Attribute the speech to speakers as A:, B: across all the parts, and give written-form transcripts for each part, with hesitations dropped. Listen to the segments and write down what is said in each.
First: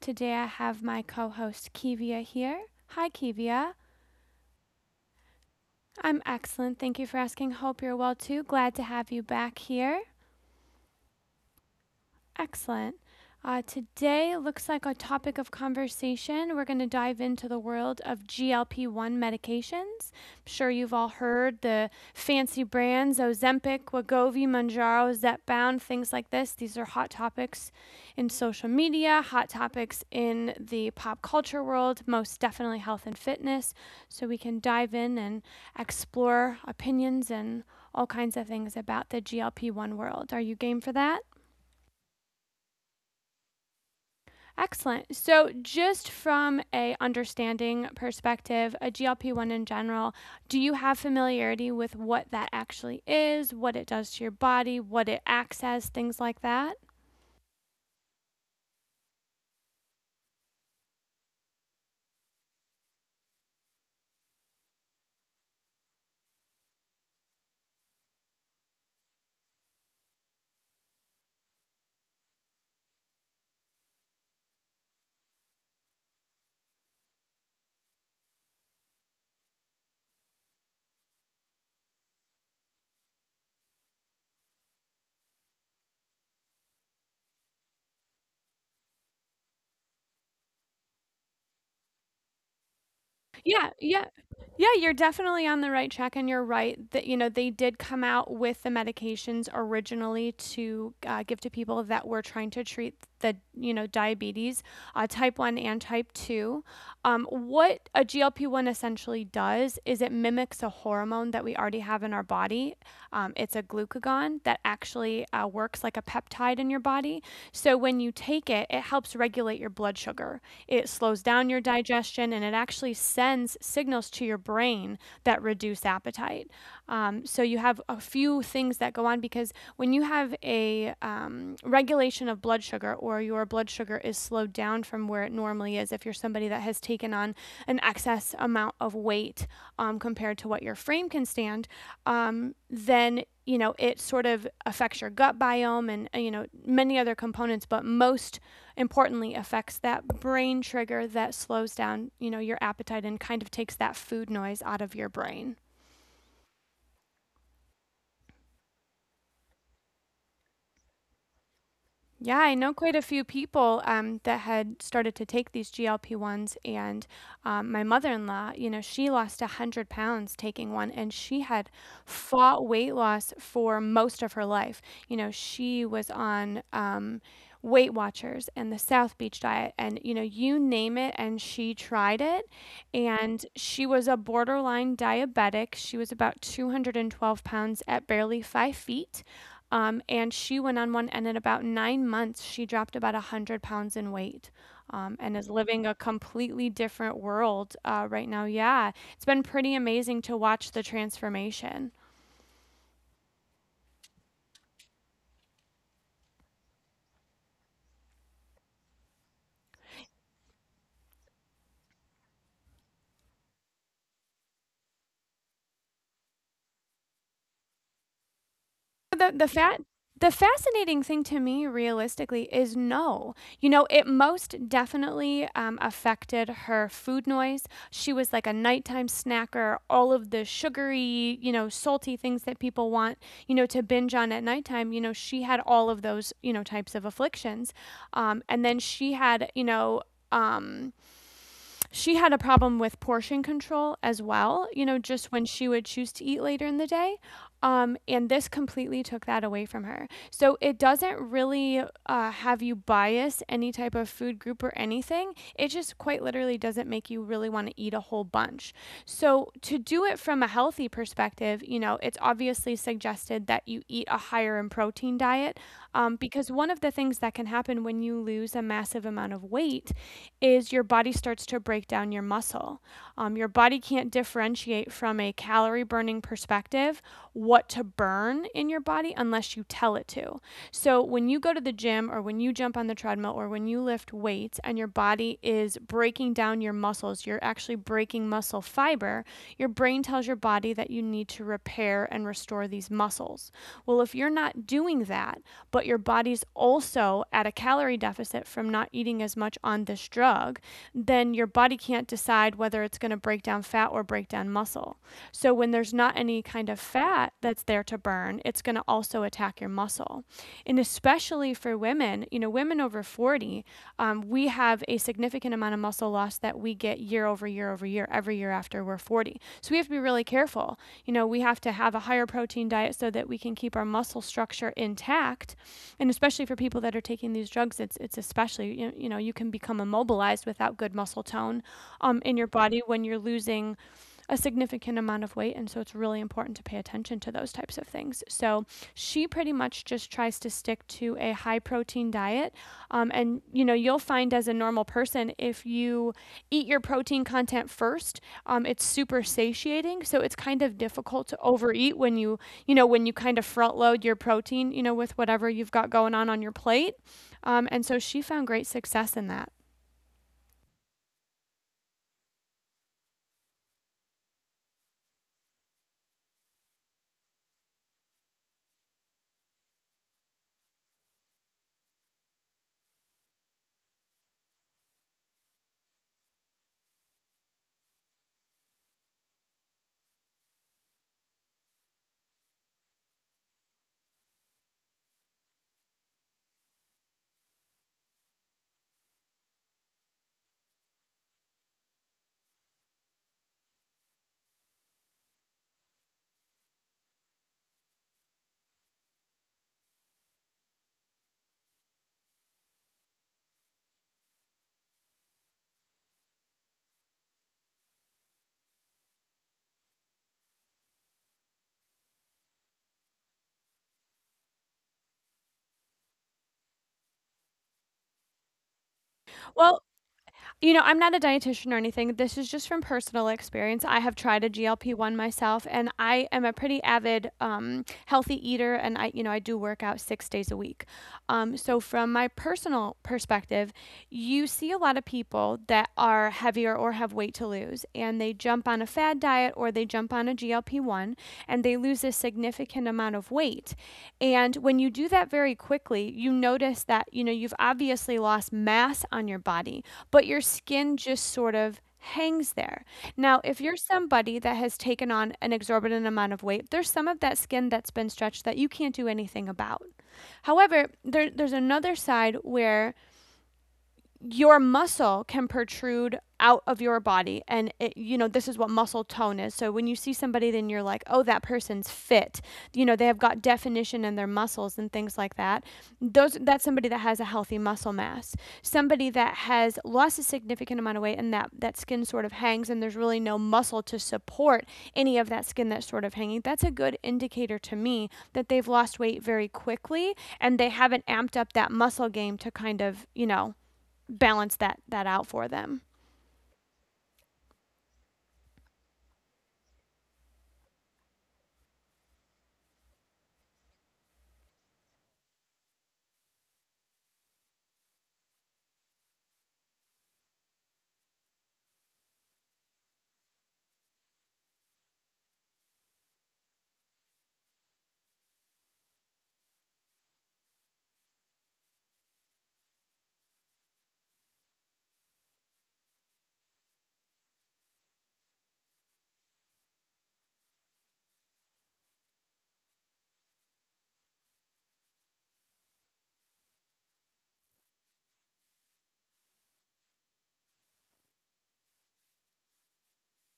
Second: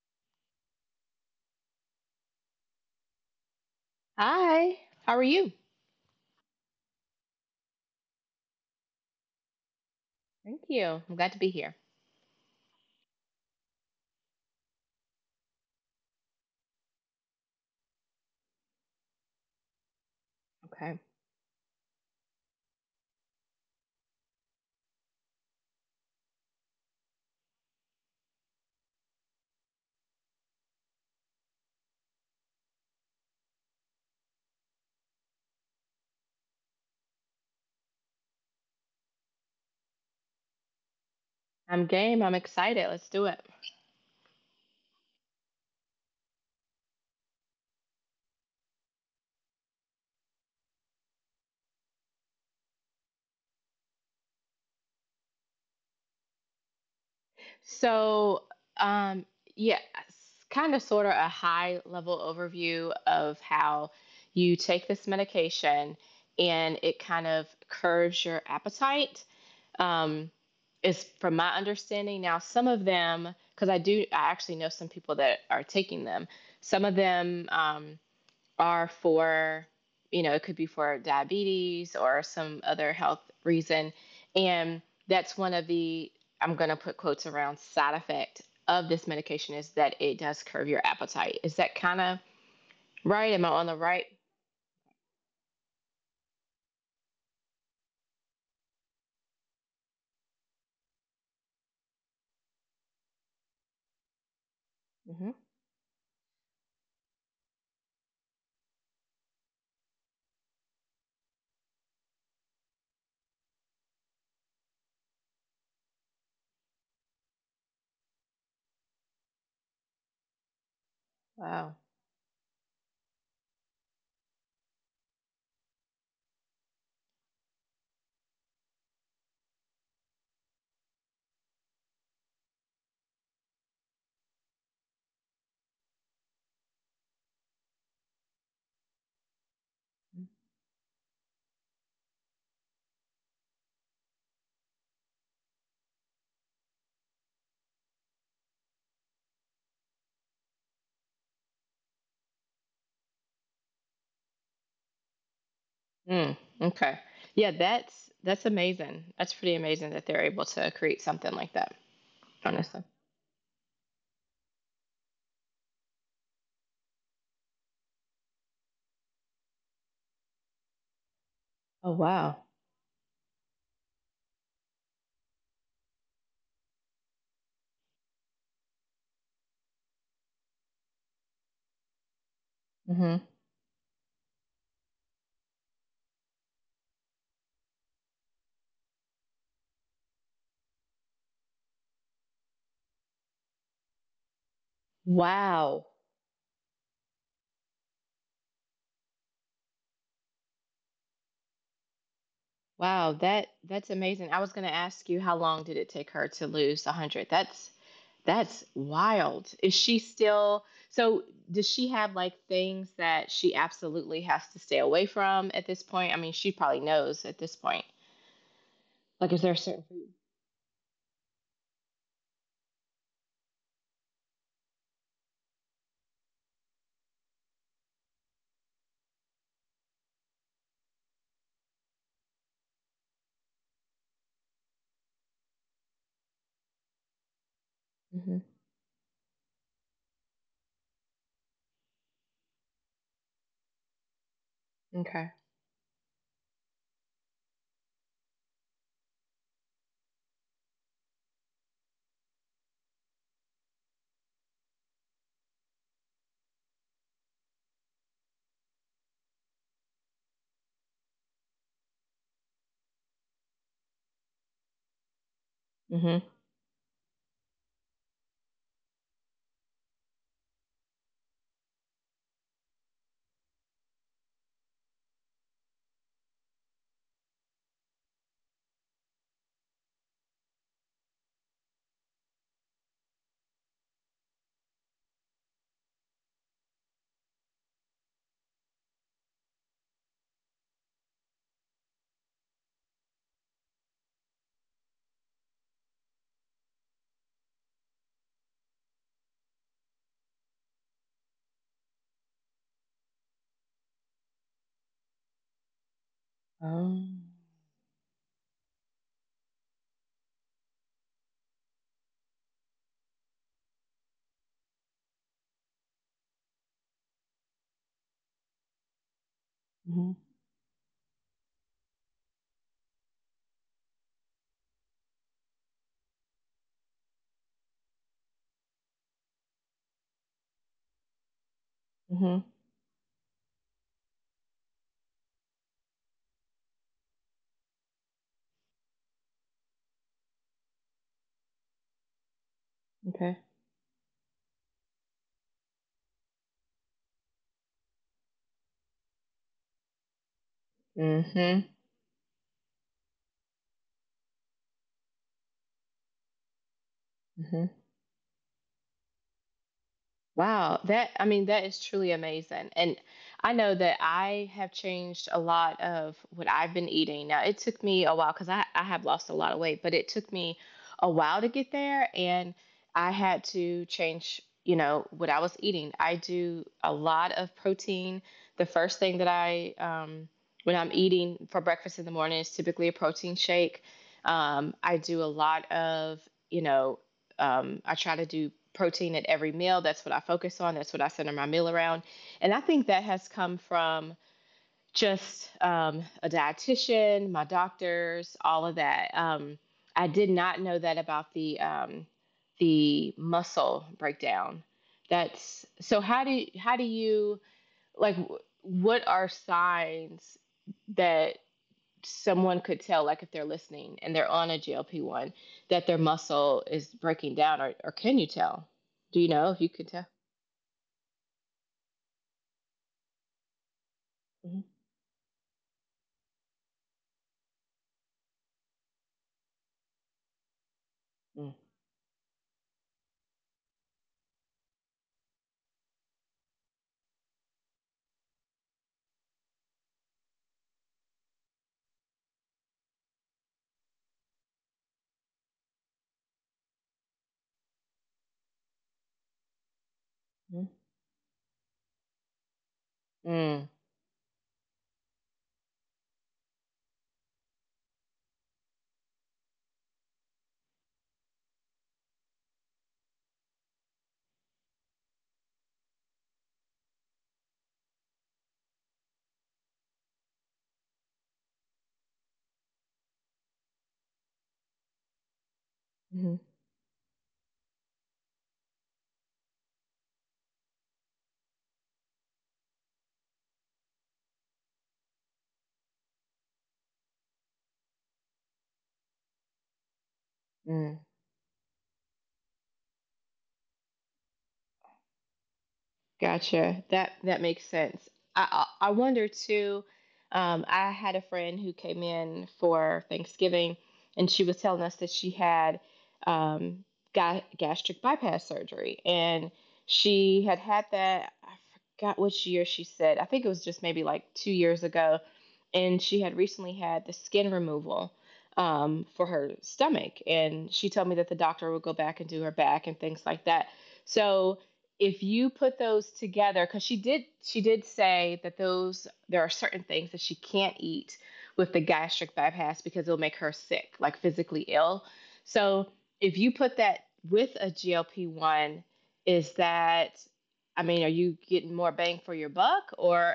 A: Today I have my co host Kivia here. Hi, Kivia.
B: Hi, how are you?
A: I'm excellent. Thank you for asking. Hope you're well too. Glad to have you back here.
B: Thank you. I'm glad to be here.
A: Excellent. Today looks like a topic of conversation. We're going to dive into the world of GLP 1 medications. I'm sure you've
B: Okay.
A: all heard the fancy brands Ozempic, Wegovy, Manjaro, Zepbound, things like this. These are hot topics in social media, hot topics in the pop culture world, most definitely health and fitness. So we can dive in and explore opinions and all kinds of things about the GLP 1 world. Are you game for that?
B: I'm game. I'm excited. Let's do it.
A: Excellent. So, just from a understanding perspective, a GLP-1 in general, do you have familiarity with what that actually is, what it does to your body, what it acts as, things like that?
B: So, um, yeah, kind of sort of a high level overview of how you take this medication and it kind of curves your appetite. Um, is from my understanding. Now, some of them, because I actually know some people that are taking them. Some of them, are for, you know, it could be for diabetes or some other health reason. And that's one of the, I'm going to put quotes around side effect of this medication is that it does curb your appetite. Is that kind of right? Am I on
A: Yeah,
B: the right?
A: yeah. Yeah, you're definitely on the right track, and you're right that, you know, they did come out with the medications originally to, give to people that were trying to treat the, you know, diabetes,
B: Hmm.
A: type 1 and type 2. What a GLP-1 essentially does is it mimics a hormone that we already have in our body. It's a glucagon that actually, works like a peptide in your body. So when you take it, it helps regulate your blood sugar. It slows down your
B: Wow.
A: digestion and it actually sends signals to your brain that reduce appetite. So you have a few things that go on, because when you have a regulation of blood sugar, or your blood sugar is slowed down from where it normally is, if you're somebody that has taken on an excess amount of weight compared to what your frame can stand, then, you know, it sort of affects your gut biome and you know, many other components, but most importantly affects that brain trigger that slows down, you know, your appetite and kind of takes that food noise out of your brain.
B: Mm, okay. Yeah, that's amazing. That's pretty amazing that they're able to create something like that.
A: Yeah, I know
B: Honestly.
A: quite a few people that had started to take these GLP-1s, and my mother-in-law, you know, she lost 100 pounds taking one, and she had
B: Oh wow.
A: fought weight loss for most of her life. You know, she was on Weight Watchers and the South Beach diet, and, you know, you name it, and she tried it,
B: Hmm.
A: and she was a borderline diabetic. She was about 212 pounds at barely 5 feet, and she went on one, and in about 9 months, she dropped about 100 pounds in weight, and is living
B: Wow.
A: a completely different world right now. Yeah, it's been pretty amazing to watch the transformation.
B: Wow, that's amazing. I was going to ask you how long did it take her to lose 100? That's wild. Is she still so does she have like things that she absolutely has to stay away from at this point? I mean, she probably knows at this point. Like,
A: The
B: is
A: the
B: there a
A: fat
B: certain food?
A: the fascinating thing to me realistically is no. You know, it most definitely, affected her food noise. She was like a nighttime snacker, all of the sugary, you know, salty things that people want, you know, to binge on at nighttime. You know, she had all of those, you know, types of afflictions.
B: Mm-hmm.
A: And then um she had a problem with portion control as well, you know,
B: Okay.
A: just when she would choose to eat later in the day. And this completely took that away from her. So it doesn't really have you bias any type of food group or anything. It just quite literally doesn't make you really want to eat a whole bunch. So to do it from a healthy perspective, you know, it's obviously suggested that you eat a higher in protein diet,
B: Mm-hmm.
A: because one of the things that can happen when you lose a massive amount of weight is your body starts to break down your muscle. Your body can't differentiate from a calorie burning perspective what to burn in your body unless you tell it to. So when you go to the gym, or when you jump on the treadmill, or when you lift weights and your body is breaking down your muscles, you're actually breaking muscle fiber. Your brain tells your body that you need to repair and restore these muscles. Well, if you're not doing that, but your body's also at a calorie deficit from not eating as much on this drug, then your body can't decide whether it's going to break down fat or break down muscle. So when there's not any kind of
B: Oh.
A: fat that's there to burn, it's going to also attack your muscle. And especially for women, you know, women over 40, we have a significant amount of muscle loss that we get year over year over year, every year after we're 40. So we have to be
B: Mm-hmm.
A: really careful. You know, we have to have a higher protein diet so that we can keep our muscle structure intact. And especially for people that are taking these drugs, it's especially, you know, you can become immobilized without good muscle tone in
B: Mm-hmm.
A: your body when you're losing a significant amount of weight, and so it's really important to pay attention to those types of things. So she pretty much just tries to stick to a high protein diet,
B: Okay.
A: and, you know, you'll find as a normal person, if you eat your protein content first, it's super satiating, so it's kind of difficult to
B: Mm-hmm.
A: overeat when you kind of front load your protein, you know, with whatever you've got going on your plate, and so she found great success in that.
B: Wow, that I mean that is truly amazing. And I know that I have changed a lot of what I've been eating. Now it took me a while because I have lost a lot of weight, but it took me a while to get there and I had to change, you know, what I was eating. I do a lot of protein. The first thing that I when I'm eating for breakfast in the morning is typically a protein shake. I do a lot of, you know, I try to do protein at every meal. That's what I focus on. That's what I center my meal around. And I think that has come from just a dietitian, my doctors, all of that. I did not know that about the muscle breakdown. That's so. How do you like? What are signs that someone could tell, like if they're listening and they're on a GLP one, that their muscle is breaking down, or can you tell? Do you know if you
A: Well,
B: could tell?
A: you know, I'm not a dietitian or anything. This is just from personal experience. I have tried a
B: Mm-hmm.
A: GLP-1 myself, and I am a pretty avid, healthy eater, and I do work out 6 days a week. So, from my personal perspective, you see a lot of people that are heavier or have weight to lose, and they jump on a fad diet or they jump on a GLP 1 and they lose a significant amount of weight. And when you do that very quickly, you notice that, you know, you've obviously lost mass on your body, but your
B: Mm-hmm.
A: skin just sort of hangs there. Now, if
B: Mm-hmm.
A: you're somebody that has taken on an exorbitant amount of weight, there's some of that skin that's been stretched that you can't do anything about. However, there's another side where your muscle can protrude out of your body, and, it, you know, this is what muscle tone is. So when you see somebody, then you're like, oh, that person's fit, you know, they have got definition in their muscles and things like that. Those that's somebody that has a healthy muscle mass. Somebody that has lost a significant amount of weight, and that skin sort of hangs and there's really no muscle to support any of that skin that's sort of hanging, that's a good indicator to me that they've lost weight very quickly and they haven't
B: Mm-hmm.
A: amped up that muscle game to kind of, balance that out for them.
B: Gotcha. That makes sense. I wonder too. I had a friend who came in for Thanksgiving, and she was telling us that she had um, gastric bypass surgery, and she had had that. I forgot which year she said. I think it was just maybe like 2 years ago, and she had recently had the skin removal for her stomach, and she told me that the doctor would go back and do her back and things like that. So if you put those together because she did say that those there are certain things that she can't eat with the gastric bypass because it'll make her sick, like physically ill, so if you put that with a GLP-1, is that, I mean, are you getting more bang for your buck, or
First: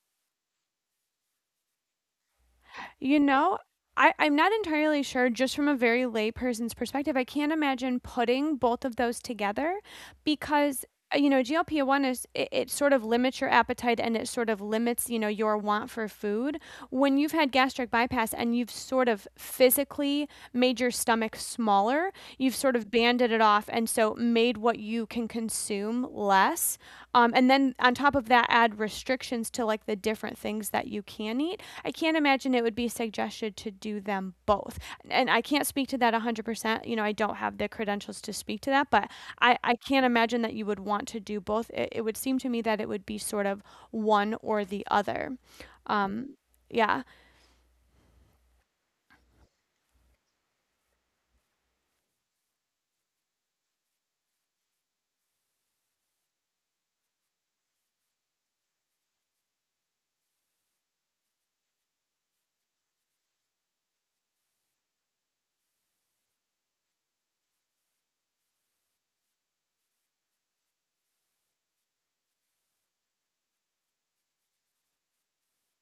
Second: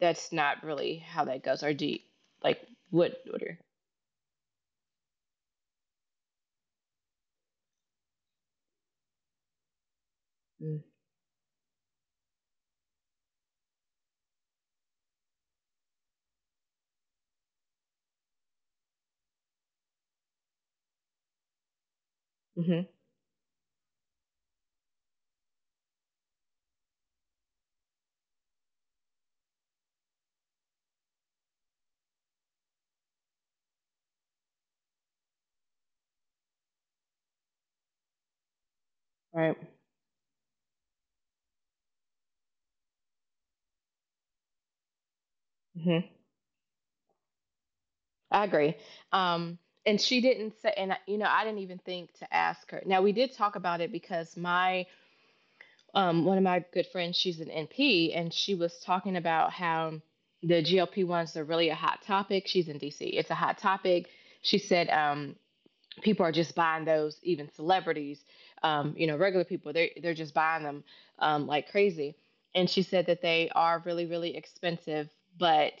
B: that's not really how that goes, or do you, like,
A: You
B: what order?
A: know, I'm not entirely sure, just from a very lay person's perspective, I can't imagine putting both of those together, because, you know, GLP-1 it sort of limits your appetite, and it sort of limits, you know, your want for food. When you've had gastric bypass and you've sort of physically made your stomach smaller, you've sort
B: Mm-hmm.
A: of banded it off, and so made what you can consume less. And then on top of that, add restrictions to like the different things that you can eat. I can't imagine it would be suggested to do them both. And I can't speak to that 100%. You know, I don't have the credentials to speak to that, but
B: Right.
A: I can't imagine that you would want to do both. It would seem to me that it would be sort of one or the other.
B: Hmm.
A: Um, yeah.
B: I agree. Um, and she didn't say, and you know, I didn't even think to ask her. Now we did talk about it because my one of my good friends, she's an NP, and she was talking about how the GLP ones are really a hot topic. She's in DC. It's a hot topic. She said, people are just buying those, even celebrities, you know, regular people, they're just buying them, like crazy. And she said that they are really really expensive, but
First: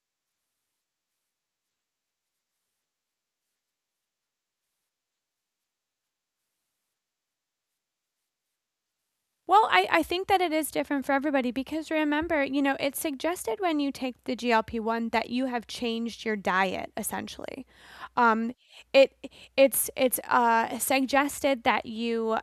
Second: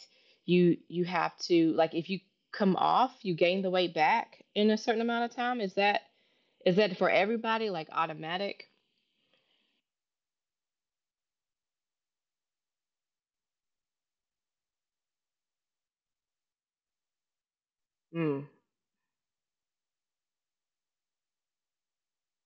B: you have to like, if you come off, you gain the weight back in a certain amount of time. Is that, is that for everybody, like automatic?
A: Well, I think that it is different for everybody, because remember, you know, it's suggested when you take the GLP 1 that you have changed your diet essentially.
B: Mm.
A: Um, it it's suggested that you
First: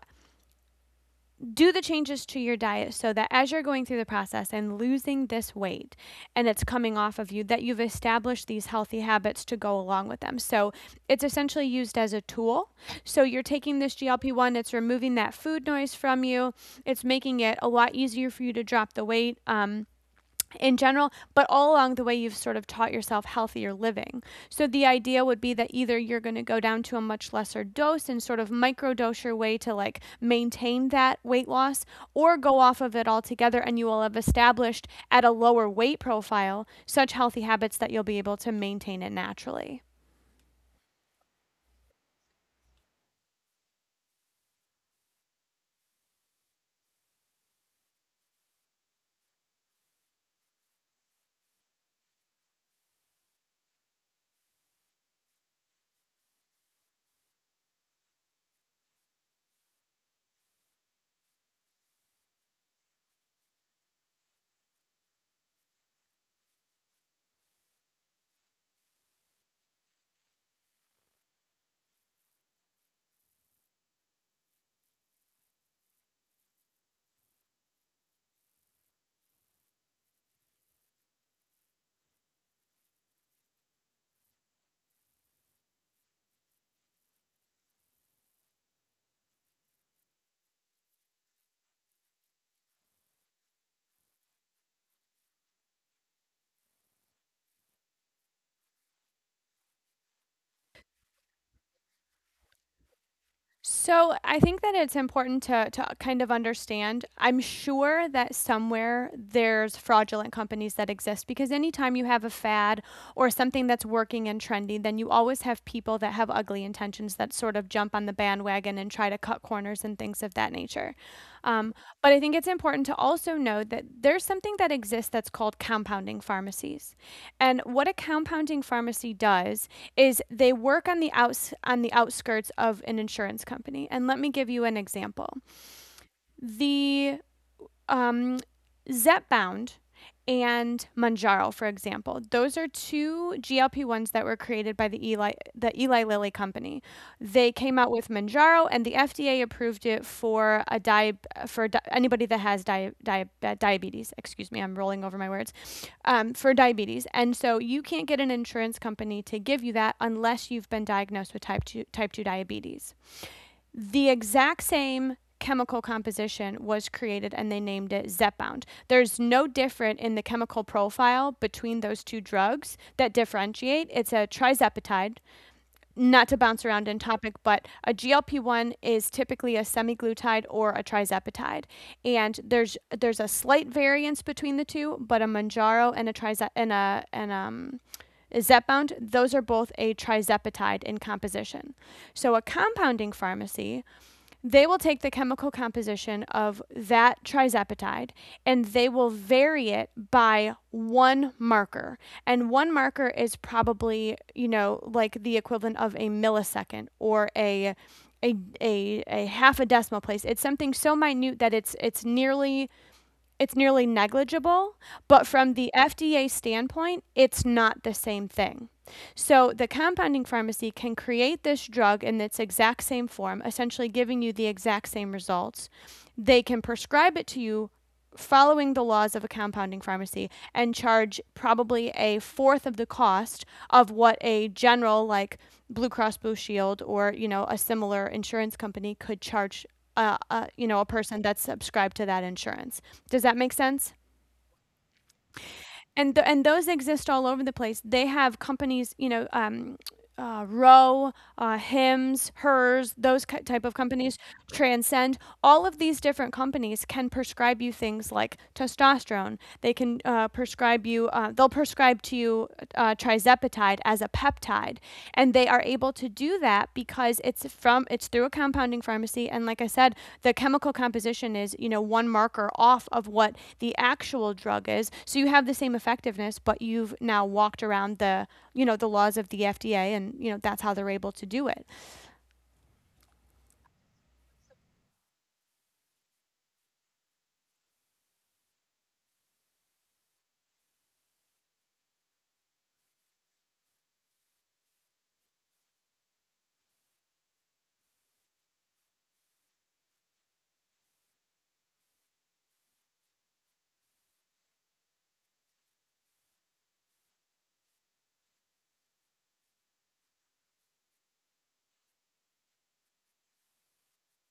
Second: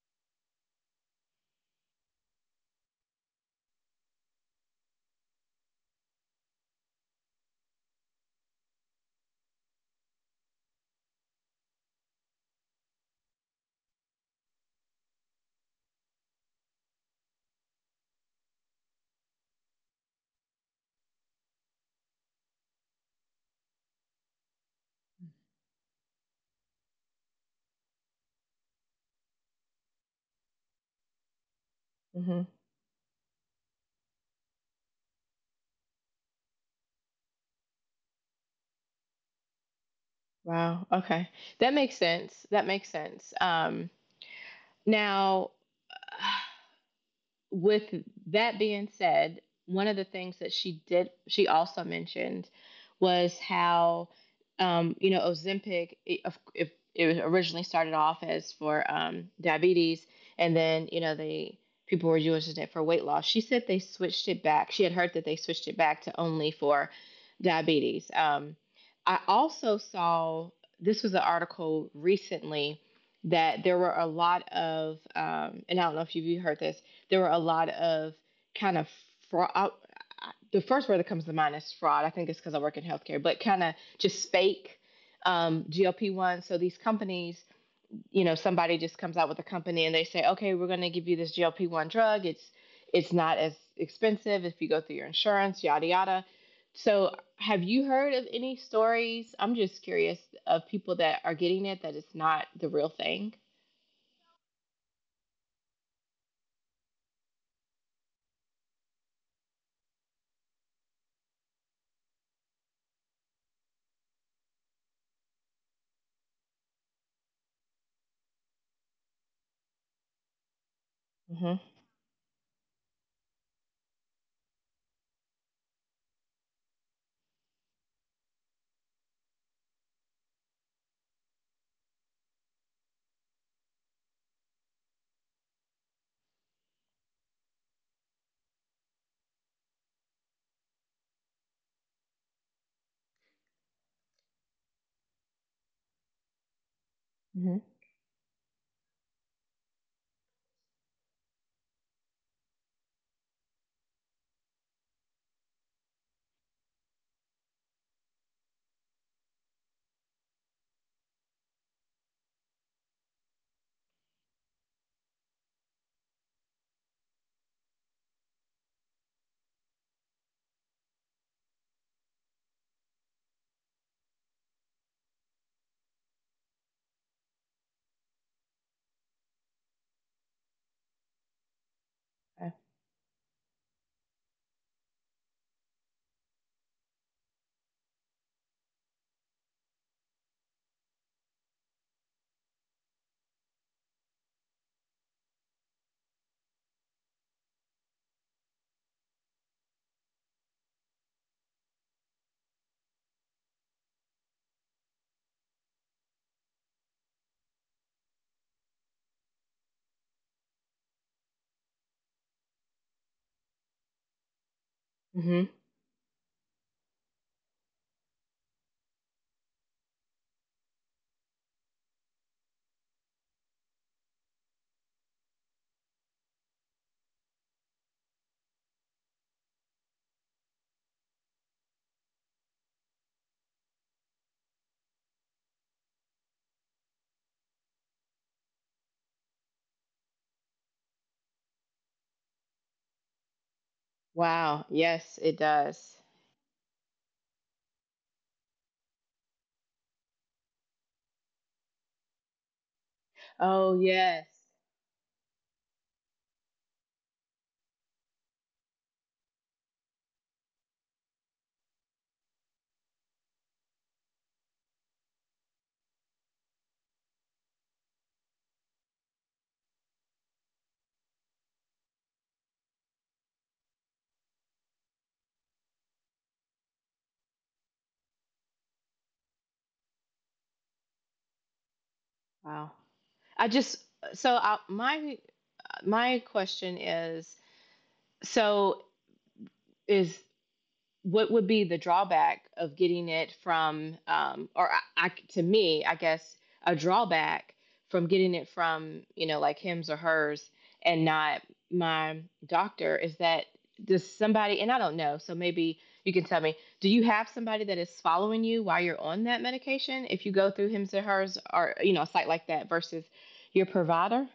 A: do the changes to your diet so that as you're going through the process and losing this weight and it's coming off of you, that you've established these healthy habits to go along with them. So it's essentially used as a tool. So you're taking this GLP-1, it's removing that food noise from you, it's making it a lot easier for you to drop the weight, in general, but all along the way, you've sort of taught yourself healthier living. So the idea would be that either you're going to go down to a much lesser dose and sort of microdose your way to like maintain that weight loss, or
B: Hmm.
A: go off of it altogether and you will have established at a lower weight profile such healthy habits that you'll be able to maintain it naturally.
B: Wow, okay. That makes sense, that makes sense. Now with that being said, one of the things that she did, she also mentioned was how, you know, Ozempic, it, if it originally started off as for diabetes, and then, you know, they people were using it for weight loss. She said they switched it back. She had heard that they switched it back to only for diabetes. I also saw this was an article recently that there were a lot of, and I don't know if you've heard this, there were a lot of kind of fraud. The first word that comes to mind is fraud. I think it's because I work in healthcare, but kind of just fake GLP one. So these companies, you know, somebody just comes out with a company and they say, okay, we're going to give you this GLP one drug. It's not as expensive if you go through your insurance, yada yada. So have you heard of any stories? I'm just curious of people that are getting it that it's not the real thing.
A: So I think that it's important to kind of understand. I'm sure that somewhere there's fraudulent companies that exist because anytime you have a fad or something that's working and trendy, then you always have people that have ugly intentions that sort of jump on the bandwagon and try to cut corners and things of that nature.
B: Mm-hmm.
A: Um, but I think it's important to also know that there's something that exists that's called compounding pharmacies. And what a compounding pharmacy does is they work on the outs on the outskirts of an insurance company. And let me give you an example. The um, Zepbound and Manjaro, for example. Those are two GLP-1s that were created by the Eli Lilly company. They
B: Mm-hmm.
A: came out with Manjaro, and the FDA approved it for anybody that has diabetes. Excuse me, I'm rolling over my words. For diabetes, and so you can't get an insurance company to give you that unless you've been diagnosed with type two diabetes. The exact same chemical composition was created and they named it Zepbound. There's no different in the chemical profile between those two drugs that differentiate. It's a trizepatide, not to bounce around in topic, but a GLP-1 is typically a semiglutide or a trizepatide. And
B: Okay.
A: there's a slight variance between the two, but a Manjaro and a trize- and a and Zepbound, those are both a trizepatide in composition. So a compounding pharmacy, they will take the chemical composition of that trizepatide and they will vary it by one marker. And one marker is probably, you know, like the equivalent of a millisecond or a, a half a decimal place. It's something so minute that it's nearly negligible, but
B: Mm-hmm.
A: from the FDA standpoint, it's not the same thing. So the compounding pharmacy can create this drug in its exact same form, essentially giving you the exact same results. They can prescribe it to you following the laws of a compounding pharmacy and charge probably a fourth of the cost of what a general like Blue Cross Blue Shield or, you know, a similar insurance company could charge you know, a person that's subscribed to that insurance. Does that make sense?
B: Wow. Yes, it does.
A: And and those exist all over the place. They have companies, you know, Row, Hims, Hers, those type
B: Oh,
A: of companies,
B: yes.
A: Transcend. All of these different companies can prescribe you things like testosterone. They can prescribe you. They'll prescribe to you trizepatide as a peptide, and they are able to do that because it's through a compounding pharmacy, and like I said, the chemical composition is, you know, one marker off of what the actual drug is, so you have the same effectiveness, but you've now walked around the, you know, the laws of the FDA, and you know that's how they're able to do it.
B: Wow. I just so my my question is so is what would be the drawback of getting it from or I to me I guess a drawback from getting it from, you know, like hims or hers, and not my doctor, is that does somebody, and I don't know, so maybe you can tell me, do you have somebody that is following you while you're on that medication if you go through hims or hers or you know a site like that, versus your provider?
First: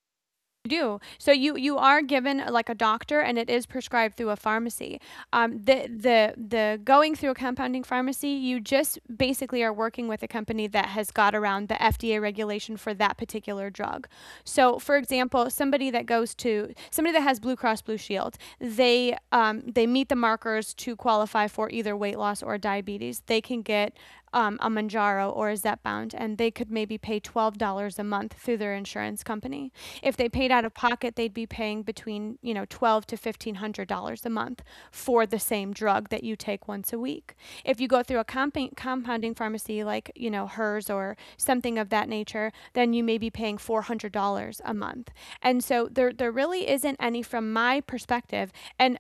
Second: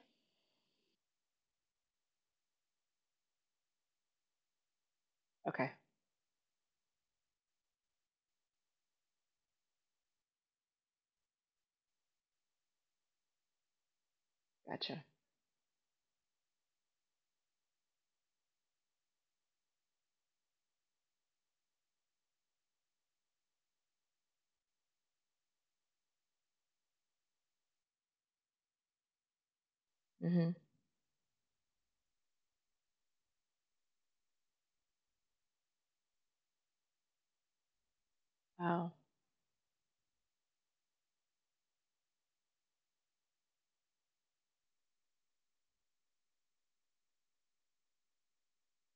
A: Do. So you are given like a doctor and it is prescribed through a pharmacy. Um,
B: Okay.
A: the the the going through a compounding pharmacy, you just basically are working with a company that has got around the FDA regulation for that particular drug. So, for
B: Gotcha.
A: example, somebody that goes to somebody that has Blue Cross Blue Shield, they meet the markers to qualify for either weight loss or diabetes. They can get a Manjaro or a Zepbound, and they could maybe pay $12 a month through their insurance company. If they paid
B: Mm-hmm.
A: out of pocket, they'd be paying between, you know, twelve to fifteen hundred dollars a month for the same drug that you take once a week. If you go through a
B: Wow,
A: compounding pharmacy like, you know, hers or something of that nature, then you may be paying $400 a month. And so there really isn't any from my perspective. And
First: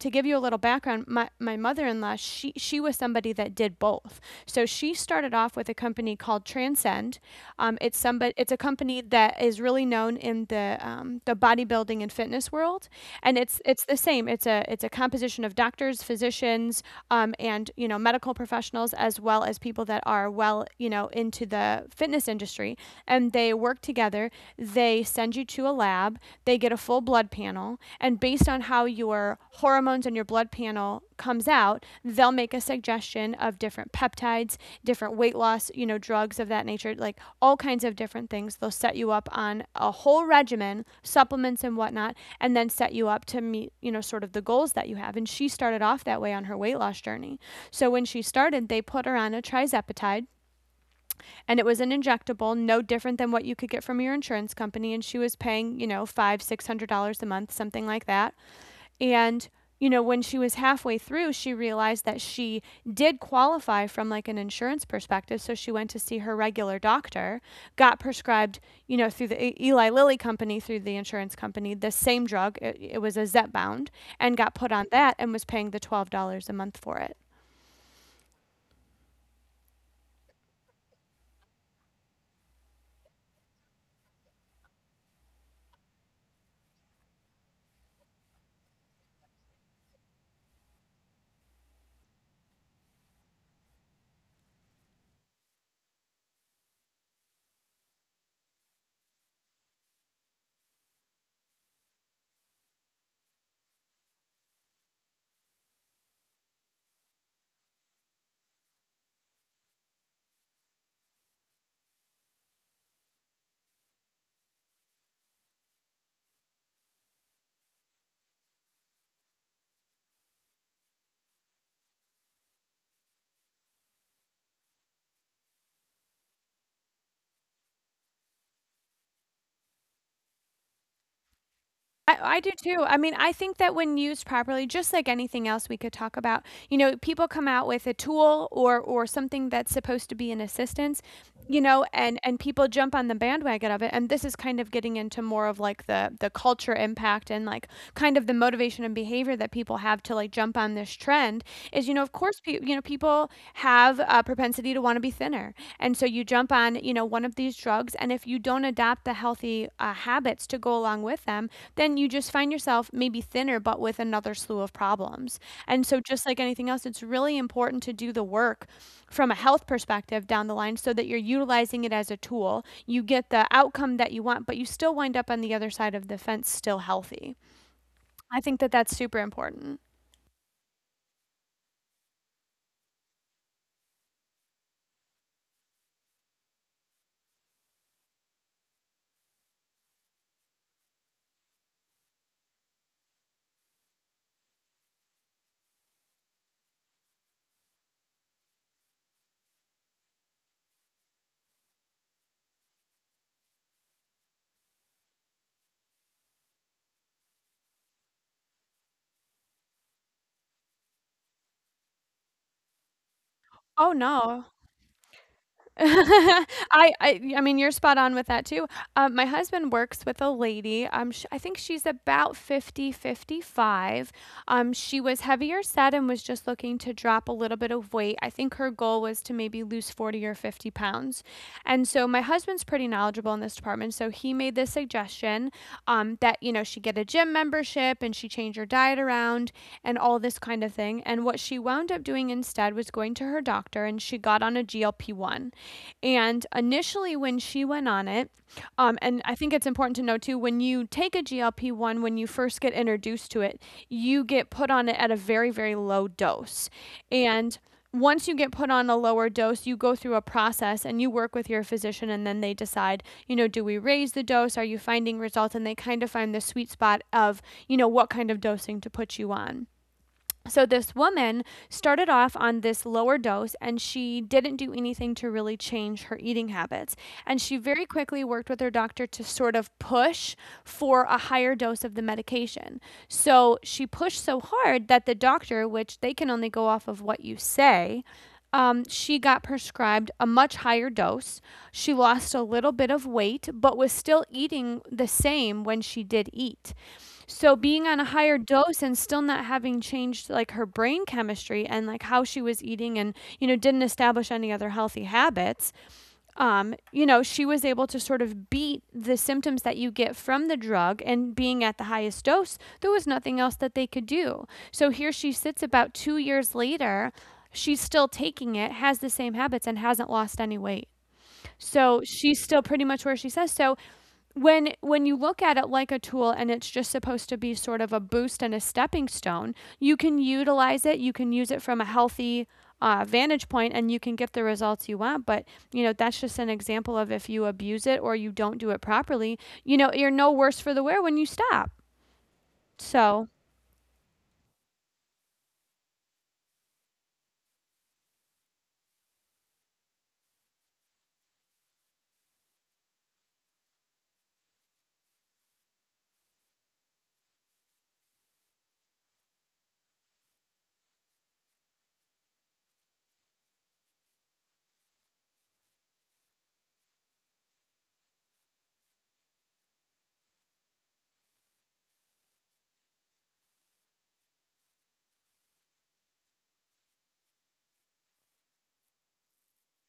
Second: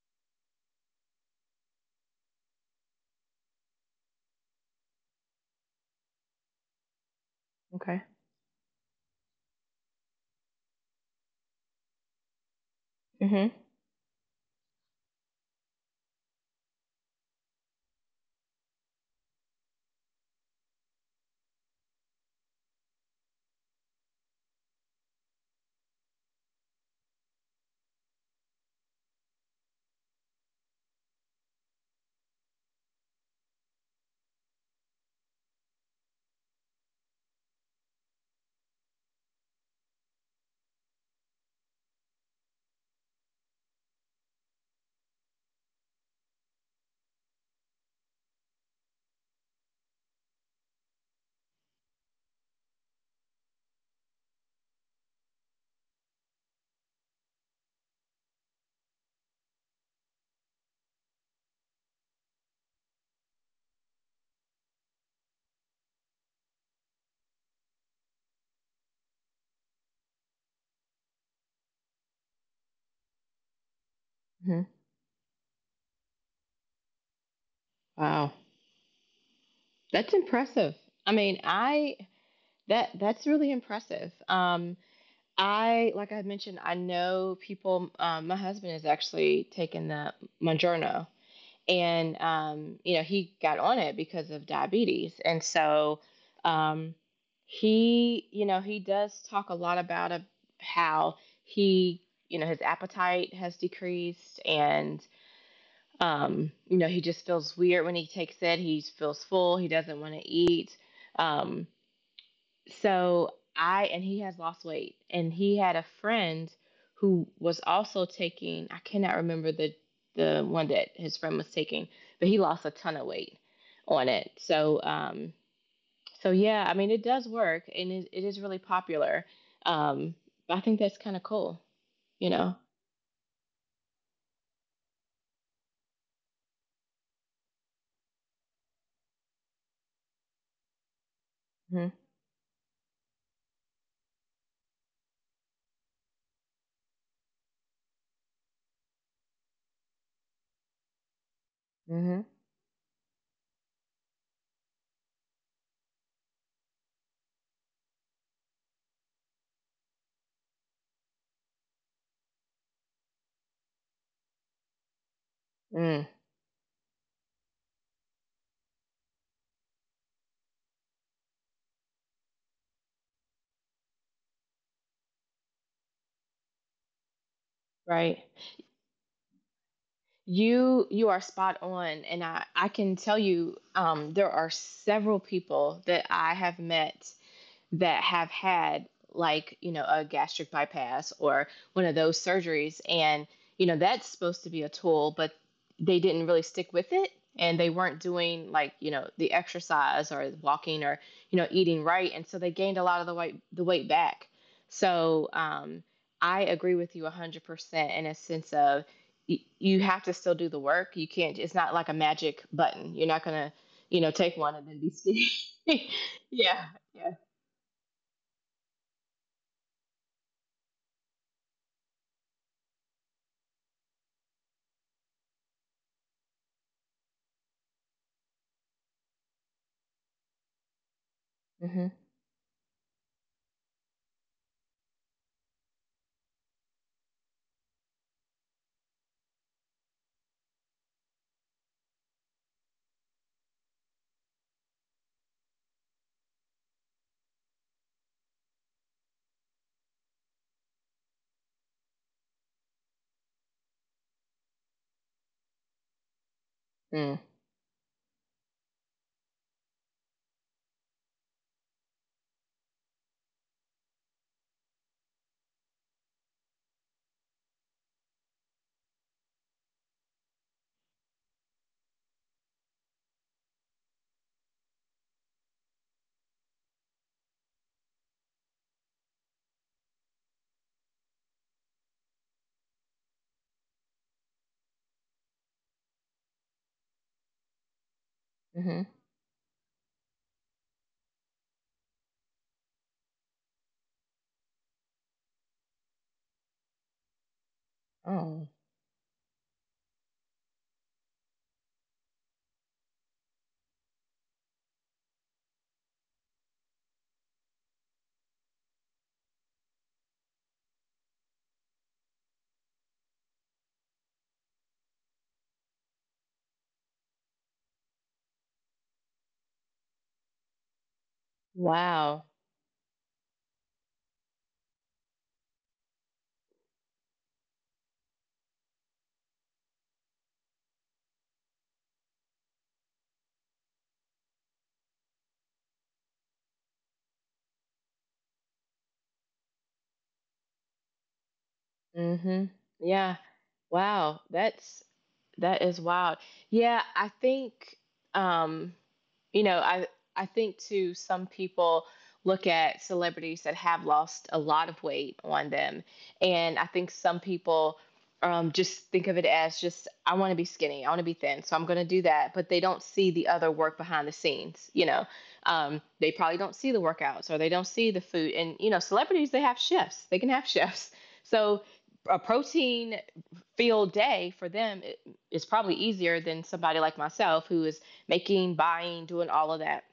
A: to give you a little background, my mother-in-law, she was somebody that did both. So she started off with a company called Transcend. It's
B: okay.
A: somebody, it's a company that is really known in the bodybuilding and fitness world.
B: Mm-hmm,
A: And
B: mm-hmm.
A: it's the same. It's it's a composition of doctors, physicians, and, you know, medical professionals, as well as people that are well, you know, into the fitness industry. And they work together. They send you to a lab, they get a full blood panel, and based on how your hormones and your blood panel comes out, they'll make a suggestion of different peptides, different weight loss, you know, drugs of that nature, like all kinds of different things. They'll set you up on a whole regimen, supplements and whatnot, and then set you up to meet, you know, sort of the goals that you have. And she started off that way on her weight loss journey. So when she started, they put her on a trizepatide and it was an injectable, no different than what you could get from your insurance company. And she was paying, you know, five, $600 a month, something like that. And you know, when she was halfway through, she realized that she did qualify from like an insurance perspective. So she went to see her regular doctor, got prescribed, you know, through the Eli Lilly company, through the insurance company, the same drug. It was a Zepbound, and got put on that and was paying the $12 a month for it.
B: Wow. That's impressive. I mean, I that that's really impressive. I like I mentioned, I know people. My husband has actually taken the Monjourno, and you know he got on it because of diabetes, and so um, he, you know, he does talk a lot about a, how he, you know, his appetite has decreased, and you know, he just feels weird when he takes it. He feels full. He doesn't want to eat. Um, so I, and he has lost weight. And he had a friend who was also taking, I cannot remember the one that his friend was taking, but he lost a ton of weight on it. So, so yeah, I mean, it does work and it is really popular. Um, I think that's kind of cool, you
A: I do
B: know?
A: too. I mean, I think that when used properly, just like anything else we could talk about, you know, people come out with a tool or something that's supposed to be an assistance, you
B: Mm-hmm.
A: know, and people jump on the bandwagon of it. And this is kind of getting into more of like the culture impact and like kind of the motivation and behavior that people have to like jump on this trend is, you know, of
B: Mm-hmm.
A: course, you know, people have a propensity you to want to be thinner. And so you jump on, you know, one of these drugs and if you don't adopt the healthy habits to go along with them, then you just find yourself maybe thinner but with another slew of problems. And so
B: Mm,
A: just like anything else, it's really important to do the work from a health perspective down the line so that you're utilizing it as a tool. You get the outcome that you want, but you still wind up on the other side of the fence still healthy.
B: right.
A: I think that that's super important.
B: You are spot on, and I can tell you there are several people that I have met that have had like you know a gastric bypass or one of those surgeries, and you know that's supposed to be a tool, but they didn't really stick with it, and they weren't doing like you know the exercise or walking or you know eating right, and so they gained a lot of the weight back. So I agree with you 100% in a sense of you have to still do the work, you can't, it's not like a magic button, you're not gonna,
A: Oh,
B: you know, take
A: no.
B: one and then be skinny yeah.
A: I
B: Yeah.
A: I I mean, you're spot on with that too. My husband works with a lady. Sh I think she's about 50, 55. She was heavier set and was just looking to drop a little bit of weight. I think her goal was to maybe lose 40 or 50 pounds.
B: Hmm.
A: And so my husband's pretty knowledgeable in this department. So he made this suggestion that, you know, she get a gym membership and she change her diet around and all this kind of thing. And what she wound up doing instead said was going to her doctor and she got on a GLP-1. And initially when she went on it, and I think it's important to know too, when you take a GLP-1, when you first get introduced to it, you get put on it at a very, very low dose.
B: Mm,
A: And once you get put on a lower dose, you go through a process and you work with your physician, and then they decide, you know, do we raise the dose? Are you finding results? And they kind of find the sweet spot of, you know, what kind of dosing to put you on. So this woman started off on this lower dose and she didn't do anything to really change her eating habits. And she very quickly worked with her doctor to sort of push for a higher dose of the medication. So she pushed so hard that the doctor, which they can only go off of what you say,
B: mhm.
A: she got prescribed a much higher dose. She lost a little bit of weight, but was still eating the same when she did eat. So being on a higher
B: Oh,
A: dose and still not having changed, like, her brain chemistry and, like, how she was eating and, you know, didn't establish any other healthy habits, you know, she was able to sort of beat the symptoms that you get from the drug, and being at the highest dose, there was nothing else that they could do. So here she sits about 2 years later, she's still taking it, has the same habits, and hasn't lost any weight. So
B: wow.
A: she's still pretty much where she says so, when you look at it like a tool and it's just supposed to be sort of a boost and a stepping stone. You can utilize it, you can use it from a healthy vantage point, and you can get the results you want. But you know, that's just an example of if you abuse it or you don't do it properly. You know, you're no worse for the wear when you stop,
B: Mhm. Yeah.
A: so.
B: Wow. That's that is wild. Yeah, I think um you know, I think too some people look at celebrities that have lost a lot of weight on them, and I think some people just think of it as just I want to be skinny, I want to be thin, so I'm going to do that. But they don't see the other work behind the scenes. You know, they probably don't see the workouts or they don't see the food. And you know, celebrities they have chefs, they can have chefs, so a protein field day for them it, it's probably easier than somebody like myself who is making buying doing all of that,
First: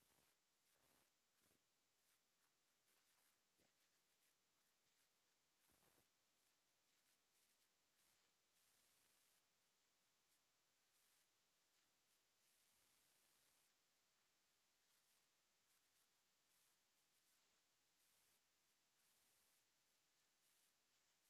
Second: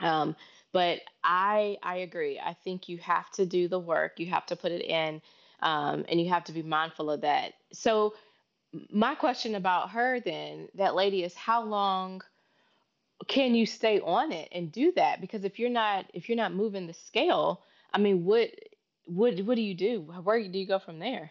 B: um, but I agree, I think you have to do the work, you have to put it in, and you have to be mindful of that. So my question about her then, that lady, is how long can you stay on it and do that, because if you're not, if you're not moving the scale, I mean what do you do, where do you go from there?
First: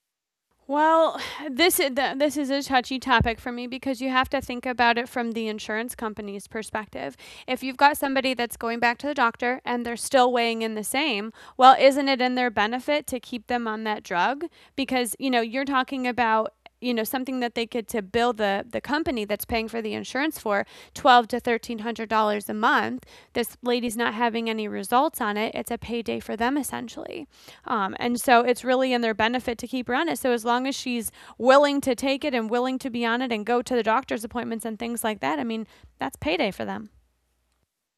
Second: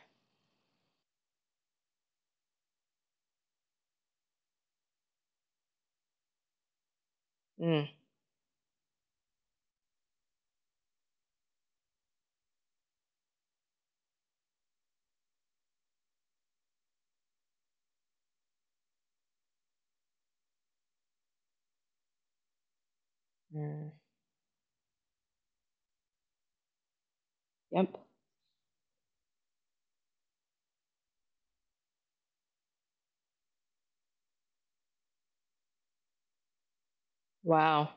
A: Well, this is a touchy topic for me because you have to think about it from the insurance company's perspective. If you've
B: Mm.
A: got somebody that's going back to the doctor and they're still weighing in the same, well, isn't it in their benefit to keep them on that drug? Because you know, you're talking about, you know, something that they could to bill the company that's paying for the insurance for twelve to thirteen hundred dollars a month. This lady's
B: Mm.
A: not having any results on it. It's a payday for them essentially,
B: Yep.
A: and so it's really in their benefit to keep her on it. So as long as she's willing to take it and willing to be on it and go to the doctor's appointments and things like that. I mean, that's payday for them.
B: Wow.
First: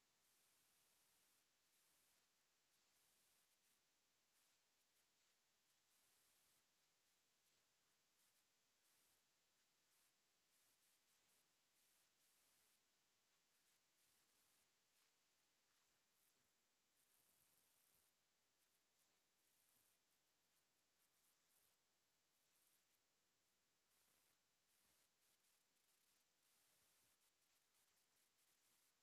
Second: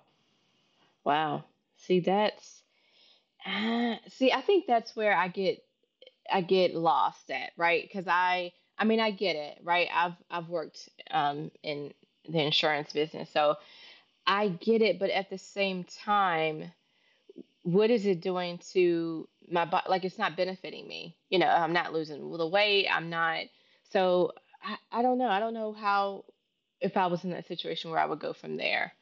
B: Wow. See, that's see, I think that's where I get lost at, right? Because I mean I get it, right? I've worked in the insurance business, so I get it. But at the same time, what is it doing to my body? Like it's not benefiting me. You know, I'm not losing the weight. I'm not. So I don't know. I don't know how if I was in that situation where I would go from there,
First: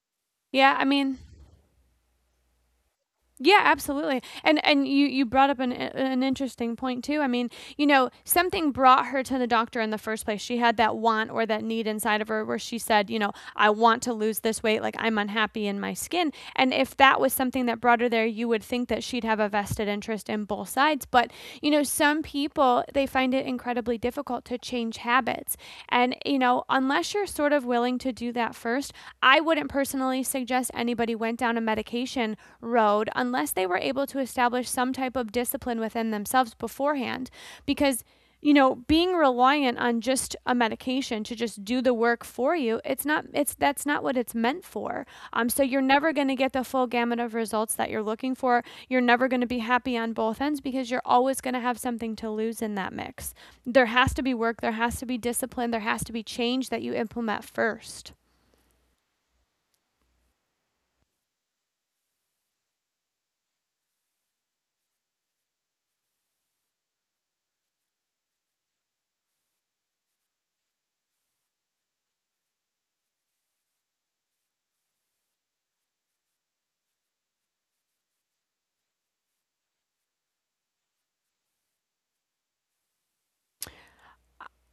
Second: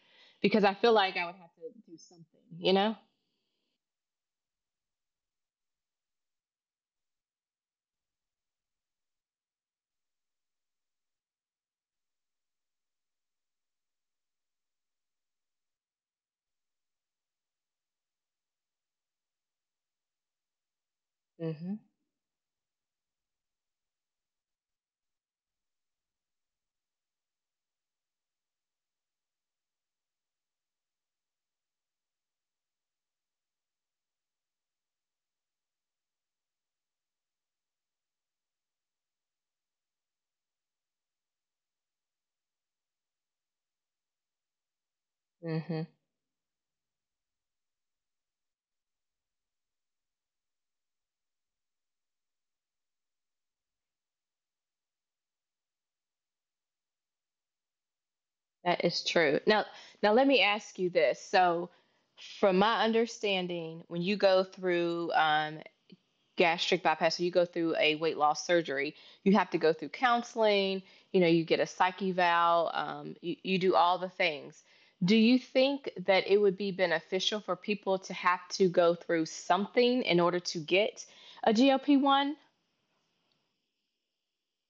B: because I
A: Yeah, I
B: feel like
A: mean,
B: I would have to do something. You know.
A: yeah, absolutely. And you brought up an interesting point too. I mean, you know, something brought her to the doctor in the first place. She had that want or that need inside of her where she said, you know, I want to lose this weight, like I'm unhappy in my skin. And if that was something that brought her there, you would think that she'd have a vested interest in both sides. But, you
B: Hmm.
A: know, some people they find it incredibly difficult to change habits. And you know, unless you're sort of willing to do that first, I wouldn't personally suggest anybody went down a medication road unless they were able to establish some type of discipline within themselves beforehand, because you know being reliant on just a medication to just do the work for you, it's not, it's that's not what it's meant for. So
B: Mhm.
A: you're never going to get the full gamut of results that you're looking for. You're never going to be happy on both ends because you're always going to have something to lose in that mix. There has to be work, there has to be discipline, there has to be change that you implement first.
B: That is true. Now, now let me ask you this. So, from my understanding, when you go through gastric bypass, so you go through a weight loss surgery, you have to go through counseling. You know, you get a psych eval. You, you do all the things. Do you think that it would be beneficial for people to have to go through something in order to get a GLP one?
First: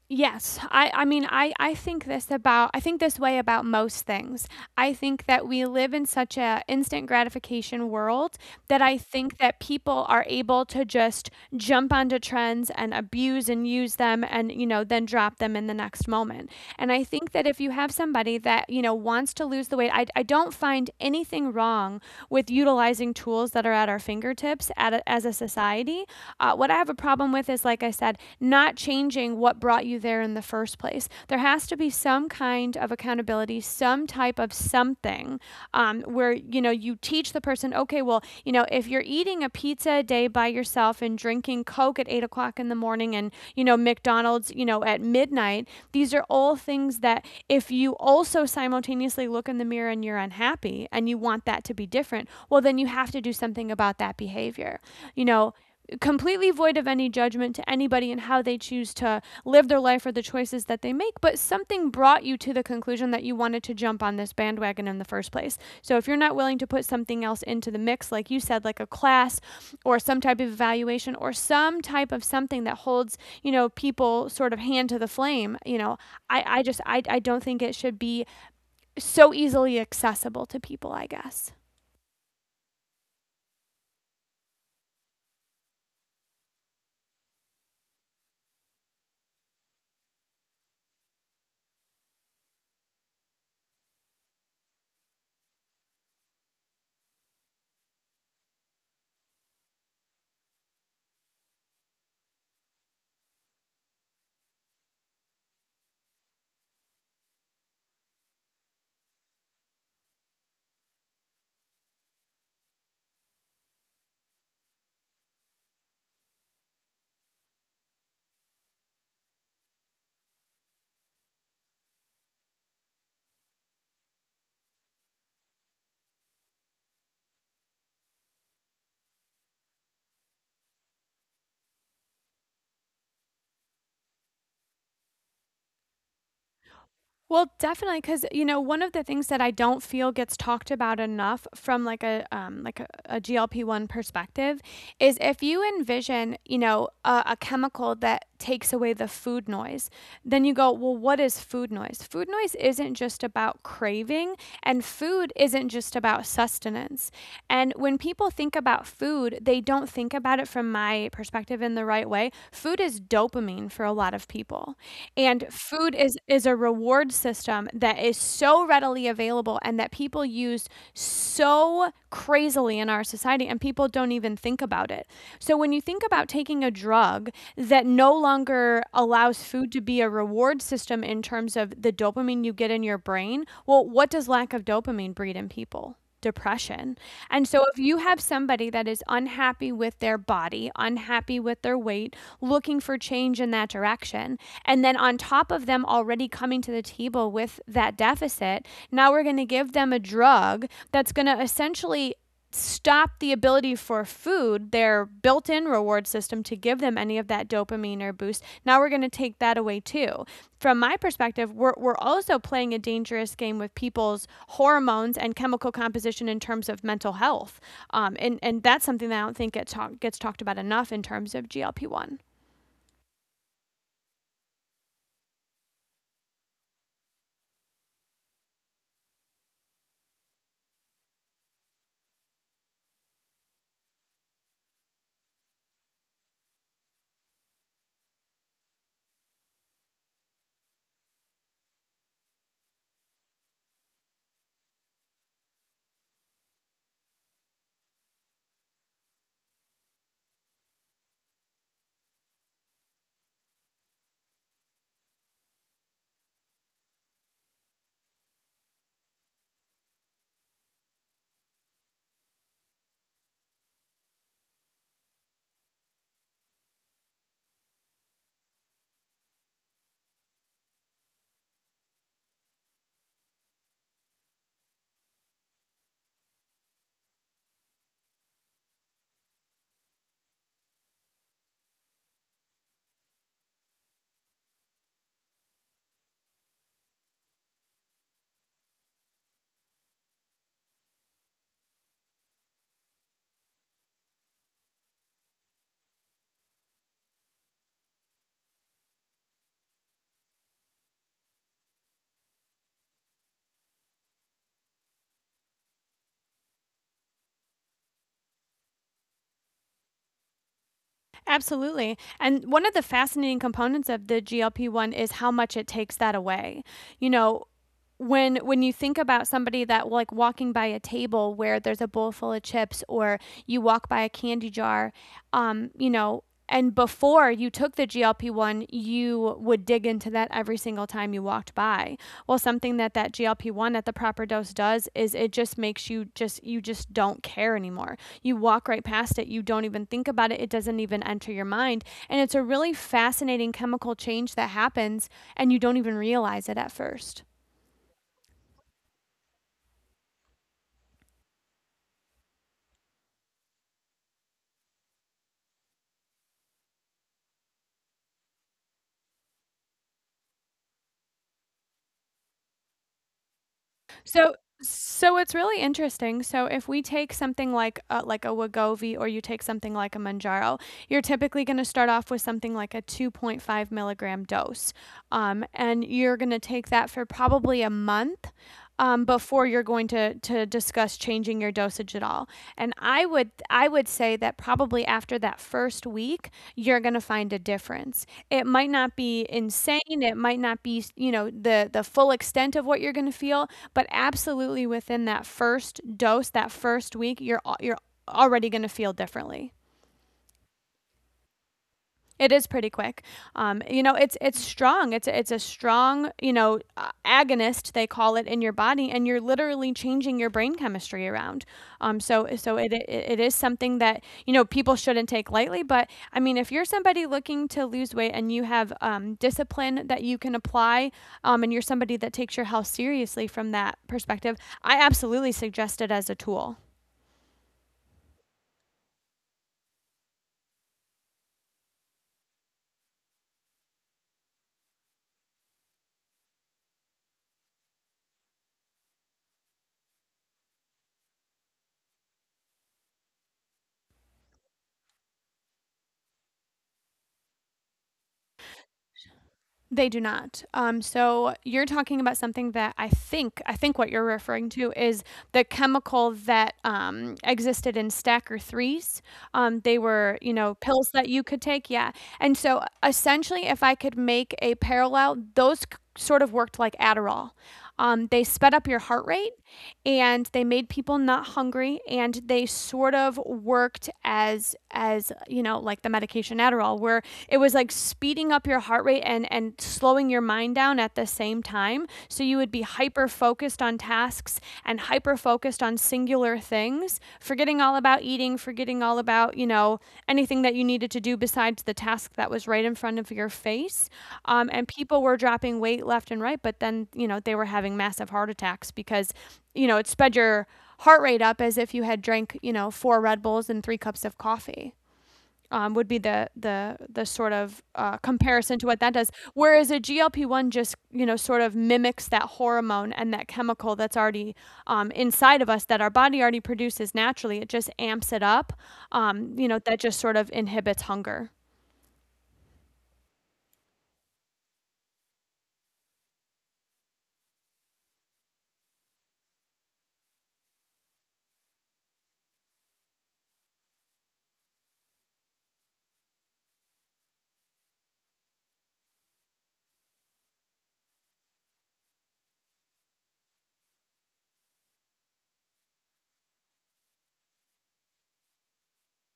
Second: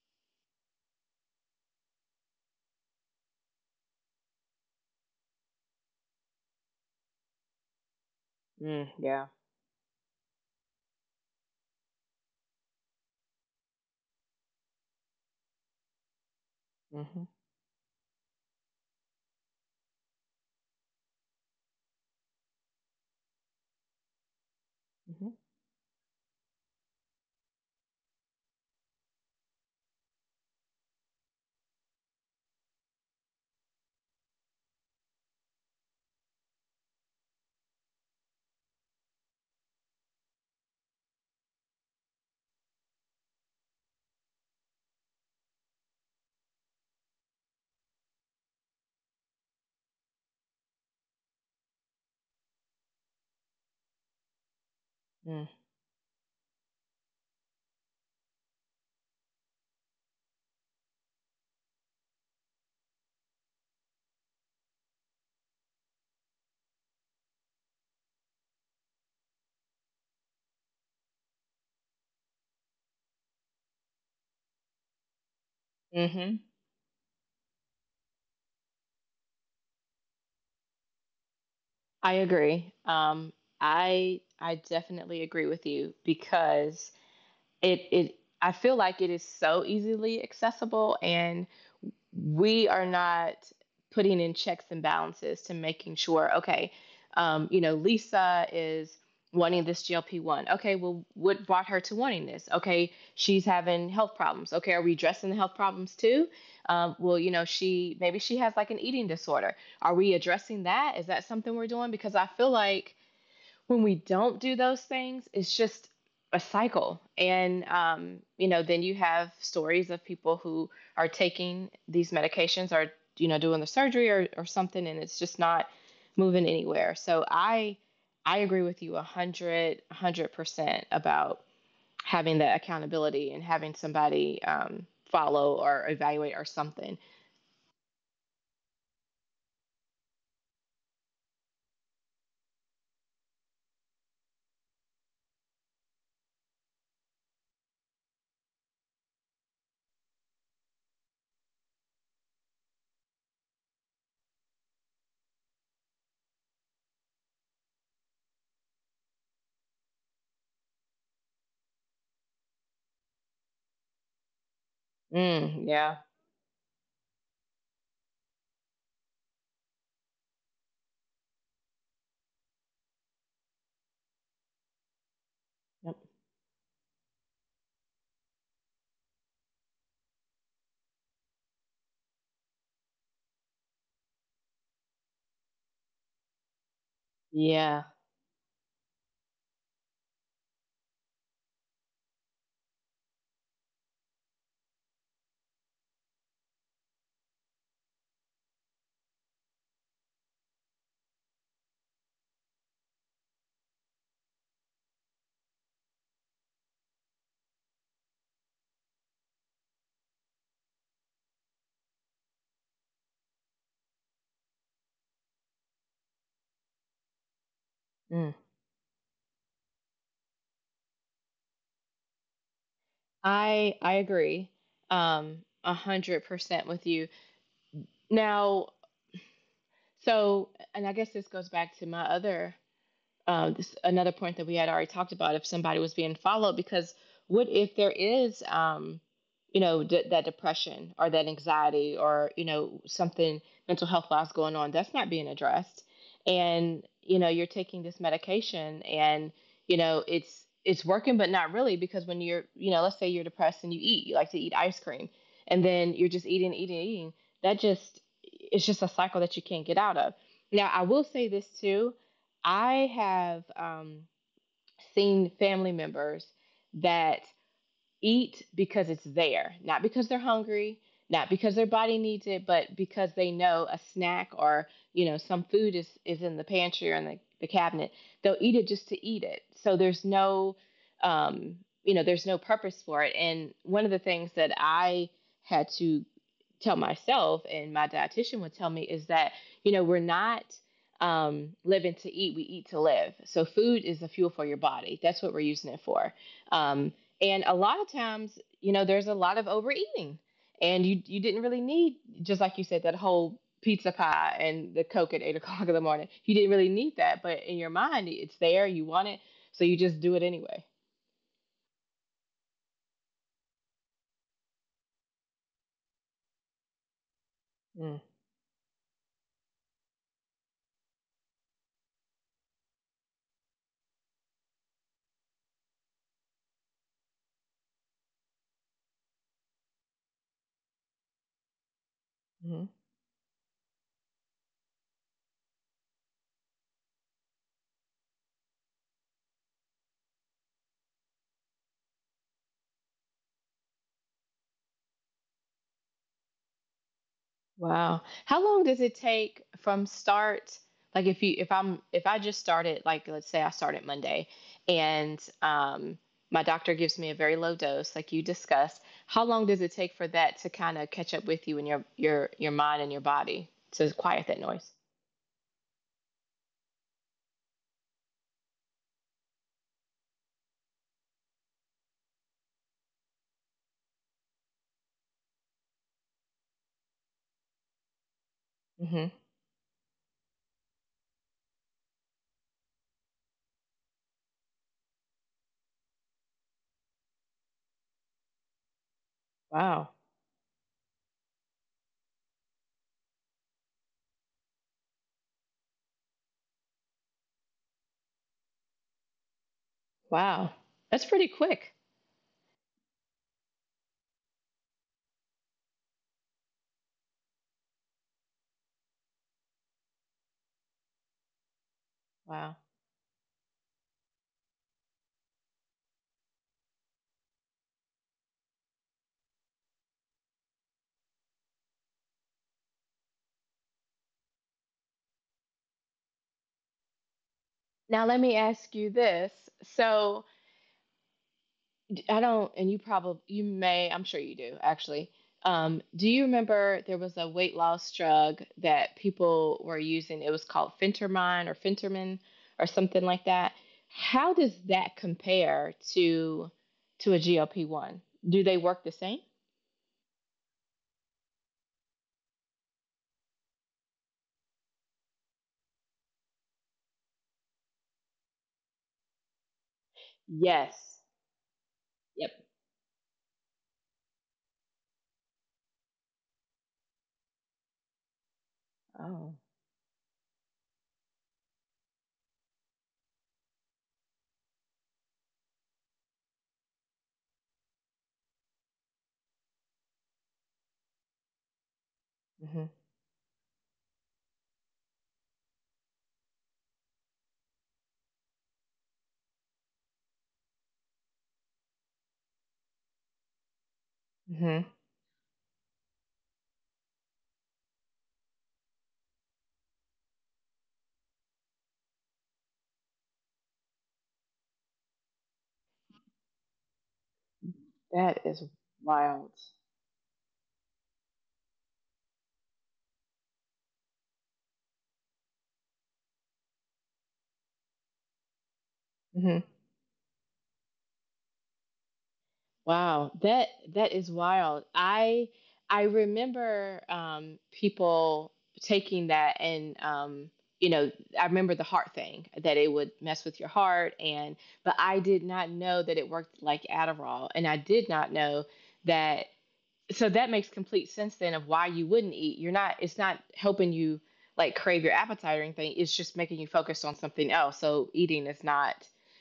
A: Yes, I mean, I I think this way about most things. I think that we live in such a instant gratification world that
B: Mm,
A: I
B: yeah.
A: think that people are able to just jump onto trends and abuse and use them and you know then drop them in the next moment. And I
B: Hmm.
A: think that if you have somebody that you know wants to lose the weight, I don't find anything wrong with utilizing tools that are at our fingertips as
B: Hmm.
A: a society. What I have a problem with is, like I said, not changing what brought you there in the first place. There has to be some kind of accountability, some type of something, where, you know, you teach the person, okay, well, you know, if you're eating a pizza a day by yourself and drinking Coke at 8 o'clock in the morning and, you know, McDonald's, you know, at midnight, these are all things that if you also simultaneously look in the mirror and you're unhappy and you want that to be different, well, then you have to do something about that behavior. You know, completely void of any judgment to anybody and how they choose to live their life or the choices that they make, but something brought you to the conclusion that you wanted to jump on this bandwagon in the first place. So if you're not willing to put something else into the mix, like you said, like a class or some type of evaluation or some type of something that holds, you know, people sort of hand to the flame, you know,
B: Mm-hmm.
A: I just, I don't think it should be so easily accessible to people, I guess.
B: I agree. I definitely agree with you because it I feel like it is so easily accessible and we are not putting in checks and balances to making sure, okay, you know, Lisa is wanting this GLP 1. Okay, well, what brought her to wanting this? Okay, she's having health problems. Okay, are we addressing the health problems too? Well, you know, she maybe she has like an eating disorder. Are we addressing that? Is that something we're doing? Because I feel like when we don't do those things, it's just a cycle. And, you know, then you have stories of people who are taking these medications you know, doing the surgery or something, and it's just not moving anywhere. I agree with you 100% about having that accountability and having somebody follow or evaluate or something.
A: Well, definitely, because you know, one of the things that I don't feel gets talked about enough from, like, a GLP-1 perspective, is if you envision, you know, a chemical that takes away the food noise. Then you go, well, what is food noise? Food noise isn't just about craving, and food isn't just about sustenance. And when people think about food, they don't think about it from my perspective in the right way. Food is dopamine for a lot of people. And
B: Mm, yeah.
A: food is a reward system that is so readily available and that people used so crazily in our society, and people don't even think about it. So, when you
B: Yep.
A: think about taking a drug that no longer allows food to be a reward system in terms of the dopamine you get in your brain, well, what does lack of dopamine breed in people? Depression. And so, if
B: Yeah.
A: you have somebody that is unhappy with their body, unhappy with their weight, looking for change in that direction, and then on top of them already coming to the table with that deficit, now we're going to give them a drug that's going to essentially stop the ability for food, their built in reward system, to give them any of that dopamine or boost. Now we're going to take that away too. From my perspective, we're also playing a dangerous game with people's hormones and chemical composition in terms of mental health. Um,
B: Mm.
A: and, and that's something that I don't think gets talked about enough in terms of GLP-1.
B: I agree, um, 100% with you. Now, so, and I guess this goes back to my other this another point that we had already talked about, if somebody was being followed. Because what if there is, you know, that depression or that anxiety or you know something mental health wise going on that's not being addressed, and you know you're taking this medication and you know it's working but not really, because when you're, you know, let's say you're depressed and you eat, you like to eat ice cream, and then you're just eating eating. That just, it's just a cycle that you can't get out of. Now I will say this too, I have, seen family members that eat because it's there, not because they're hungry, not because their body needs it, but because they know a snack you know, some food is in the pantry or in the cabinet. They'll eat it just to eat it. So there's no, um, you know, there's no purpose for it. And one of the things that I had to tell myself, and my dietitian would tell me, is that, you know, we're not, living to eat, we eat to live. So food is the fuel for your body. That's what we're using it for. Um, and a lot of times, you know, there's a lot of overeating. And you didn't really need, just like you said, that whole pizza pie and the Coke at eight o'clock in the morning. You didn't really need that, but in your mind it's there, you want it, so you just do it anyway.
A: Absolutely. And one of the fascinating components of the GLP-1 is how much it takes that away. You know, when you think about somebody that like walking by a table where there's a bowl full of chips or you walk by a candy jar, you know, and before you took the GLP-1, you would dig into that every single time you walked by. Well,
B: Mm-hmm.
A: something that GLP-1 at the proper dose does is it just makes you just don't care anymore. You walk right past it, you don't even think about it, it doesn't even enter your mind. And it's a really fascinating chemical change that happens, and you don't even realize it at first.
B: Wow. How long does it take from start? Like if you, if I just started, like let's say I started Monday, and my doctor gives me a very low dose like you discussed, how long does it take for that to kind of catch up with you and your your mind and your body to quiet
A: So
B: that noise?
A: so it's really interesting. So if we take something like a Wegovy, or you take something like a Manjaro, you're typically going to start off with something like a 2.5 milligram dose. And you're going to take that for probably a month,
B: Mhm.
A: before you're going to discuss changing your dosage at all. And I would say that probably after that first week, you're going to find a difference. It might not be insane.
B: Wow.
A: It might not be, you know, the full extent of what you're going to feel, but absolutely within that first dose, that first week, you're already going to feel differently.
B: Wow. That's pretty quick.
A: It is pretty quick. You know, it's strong. It's a strong, you know, agonist they call it in your body, and you're literally changing your brain chemistry around. Um, so
B: Wow.
A: so it, it it is something that you know people shouldn't take lightly. But I mean, if you're somebody looking to lose weight and you have discipline that you can apply, and you're somebody that takes your health seriously from that perspective, I absolutely suggest it as a tool.
B: Now let me ask you this. So I don't, and you probably, you may, I'm sure you do actually. Do you remember there was a weight loss drug that people were using? It was called Fentermine or Fentermin or something like that. How does that compare to a GLP one? Do they work the same?
A: They do not. So you're talking about something that I think what you're referring to is the chemical that existed in Stacker threes. They were, you know, pills
B: Yes.
A: that you could take, yeah. And
B: Yep.
A: so essentially, if I could make a parallel, those sort of worked like Adderall. They sped up your heart
B: Oh,
A: rate and they made people not hungry, and they sort of worked as as like the medication Adderall, where it was like speeding up your heart rate and slowing your mind down at the same time, so you would be
B: mm-hmm.
A: hyper focused on tasks and hyper focused on singular things, forgetting all about eating, forgetting all about anything that you needed to do besides the task that was right in front of your face.
B: Mm-hmm.
A: And people were dropping weight left and right, but then you know they were having massive heart attacks because you know, it sped your heart rate up as if you had drank, you know, four Red Bulls and three cups of coffee. Would be the sort of
B: That is
A: comparison to what that does.
B: wild.
A: Whereas a GLP one just you know sort of mimics that hormone and that chemical that's already inside of us, that our body already produces naturally. It just amps it up.
B: Hmm.
A: You know, that just sort of inhibits hunger.
B: Wow, that that is wild. I remember, people taking that and, you know, I remember the heart thing, that it would mess with your heart, and but I did not know that it worked like Adderall, and I did not know that, so that makes complete sense then of why you wouldn't eat. You're not, it's not helping you like crave your appetite or anything. It's just making you focus on something else. So eating is not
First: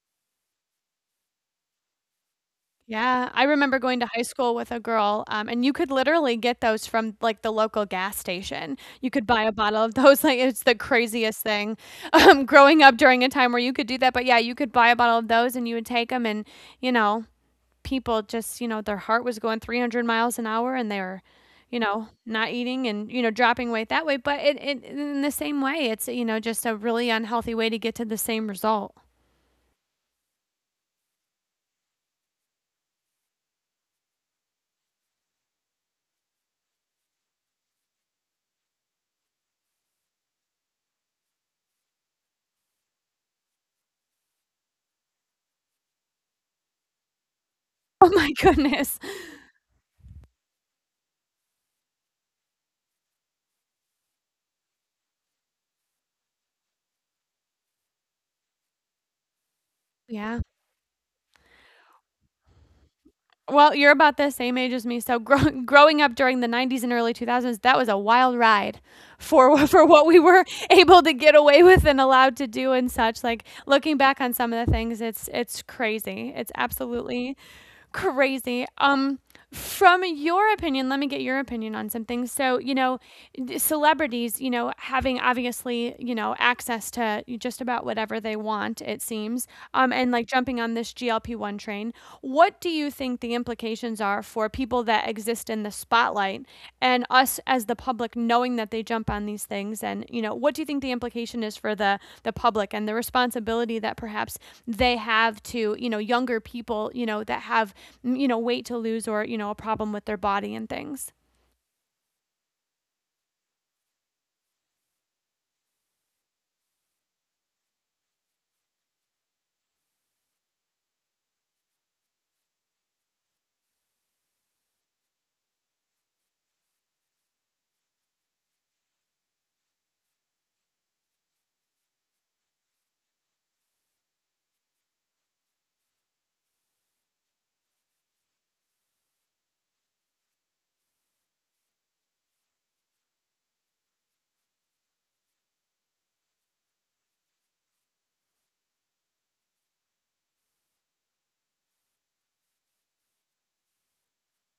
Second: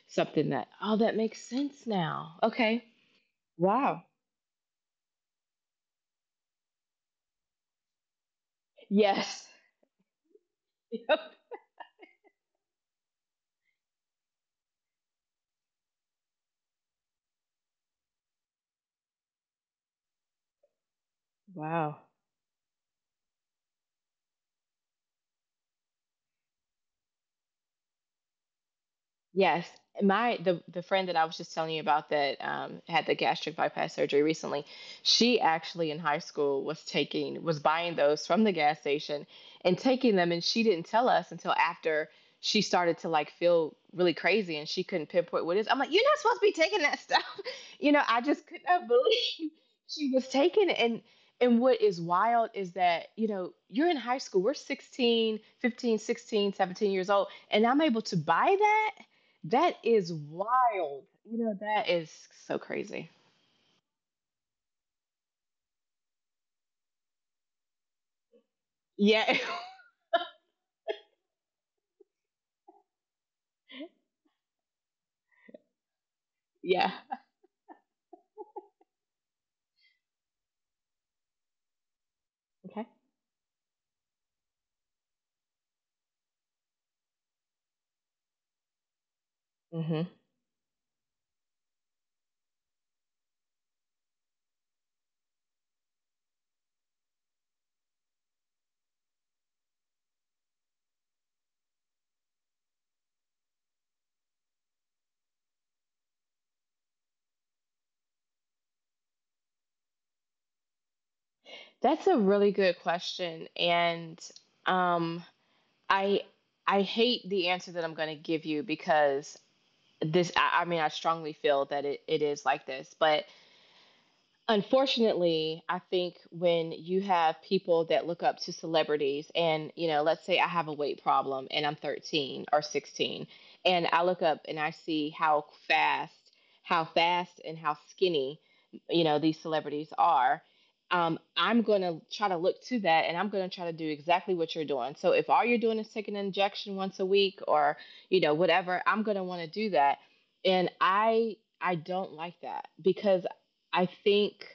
B: something that, oh, that makes sense now. Okay.
A: Yeah, I remember going
B: Wow.
A: to high school with a girl, and you could literally get those from, like, the local gas station. You could buy
B: Yes.
A: a bottle of those, like, it's the
B: Yep.
A: craziest thing, growing up during a time where you could do that. But yeah, you could buy a bottle of those and you would take them, and, you know, people just, you know, their heart was going 300 miles an hour and they were, you
B: Wow.
A: know, not eating and, you know, dropping weight that way. But it in the same way, it's, you know, just a really unhealthy way to get to the same result.
B: Yes. My the friend that I was just telling you about that, had the gastric bypass surgery recently, she actually in high school was buying those from the gas station and taking them, and she didn't tell us until after she started to like feel really crazy and she couldn't pinpoint what it is. I'm like, you're not supposed to be taking that stuff. You know,
A: Oh
B: I
A: my
B: just could not
A: goodness.
B: believe she was taking it. And what is wild is that, you know, you're in high school, we're 15, 16, 17 years old, and I'm able to buy that. That is
A: Yeah.
B: wild. You know, that is so crazy.
A: Well, you're about the same age as me, so growing up during the 90s and early 2000s, that was a wild ride
B: Yeah.
A: for for what we were able to get away with and allowed to do and such. Like looking back on some of the things, it's crazy. It's
B: Yeah.
A: absolutely crazy. From your opinion, let me get your opinion on something. So, you
B: Okay.
A: know, celebrities, you know, having obviously, you know, access to just about whatever they want, it seems, and
B: Hmm.
A: like jumping on this GLP 1 train. What do you think the implications are for people that exist? Exist in the spotlight and us as the public knowing that they jump on these things, and you know what do you think the implication is for the public and the responsibility that perhaps they have to you know younger people, you know, that have you know weight to lose or you know a problem with their body and things.
B: That's a really good question. And, um I I hate the answer that I'm gonna give you because this I mean I strongly feel that it is like this, but unfortunately, I think when you have people that look up to celebrities, and you know, let's say I have a weight problem and I'm 13 or 16, and I look up and I see how fast and how skinny, you know, these celebrities are. I'm going to try to look to that and I'm going to try to do exactly what you're doing. So if all you're doing is taking an injection once a week you know, whatever, I'm going to want to do that. And I don't like that because I think,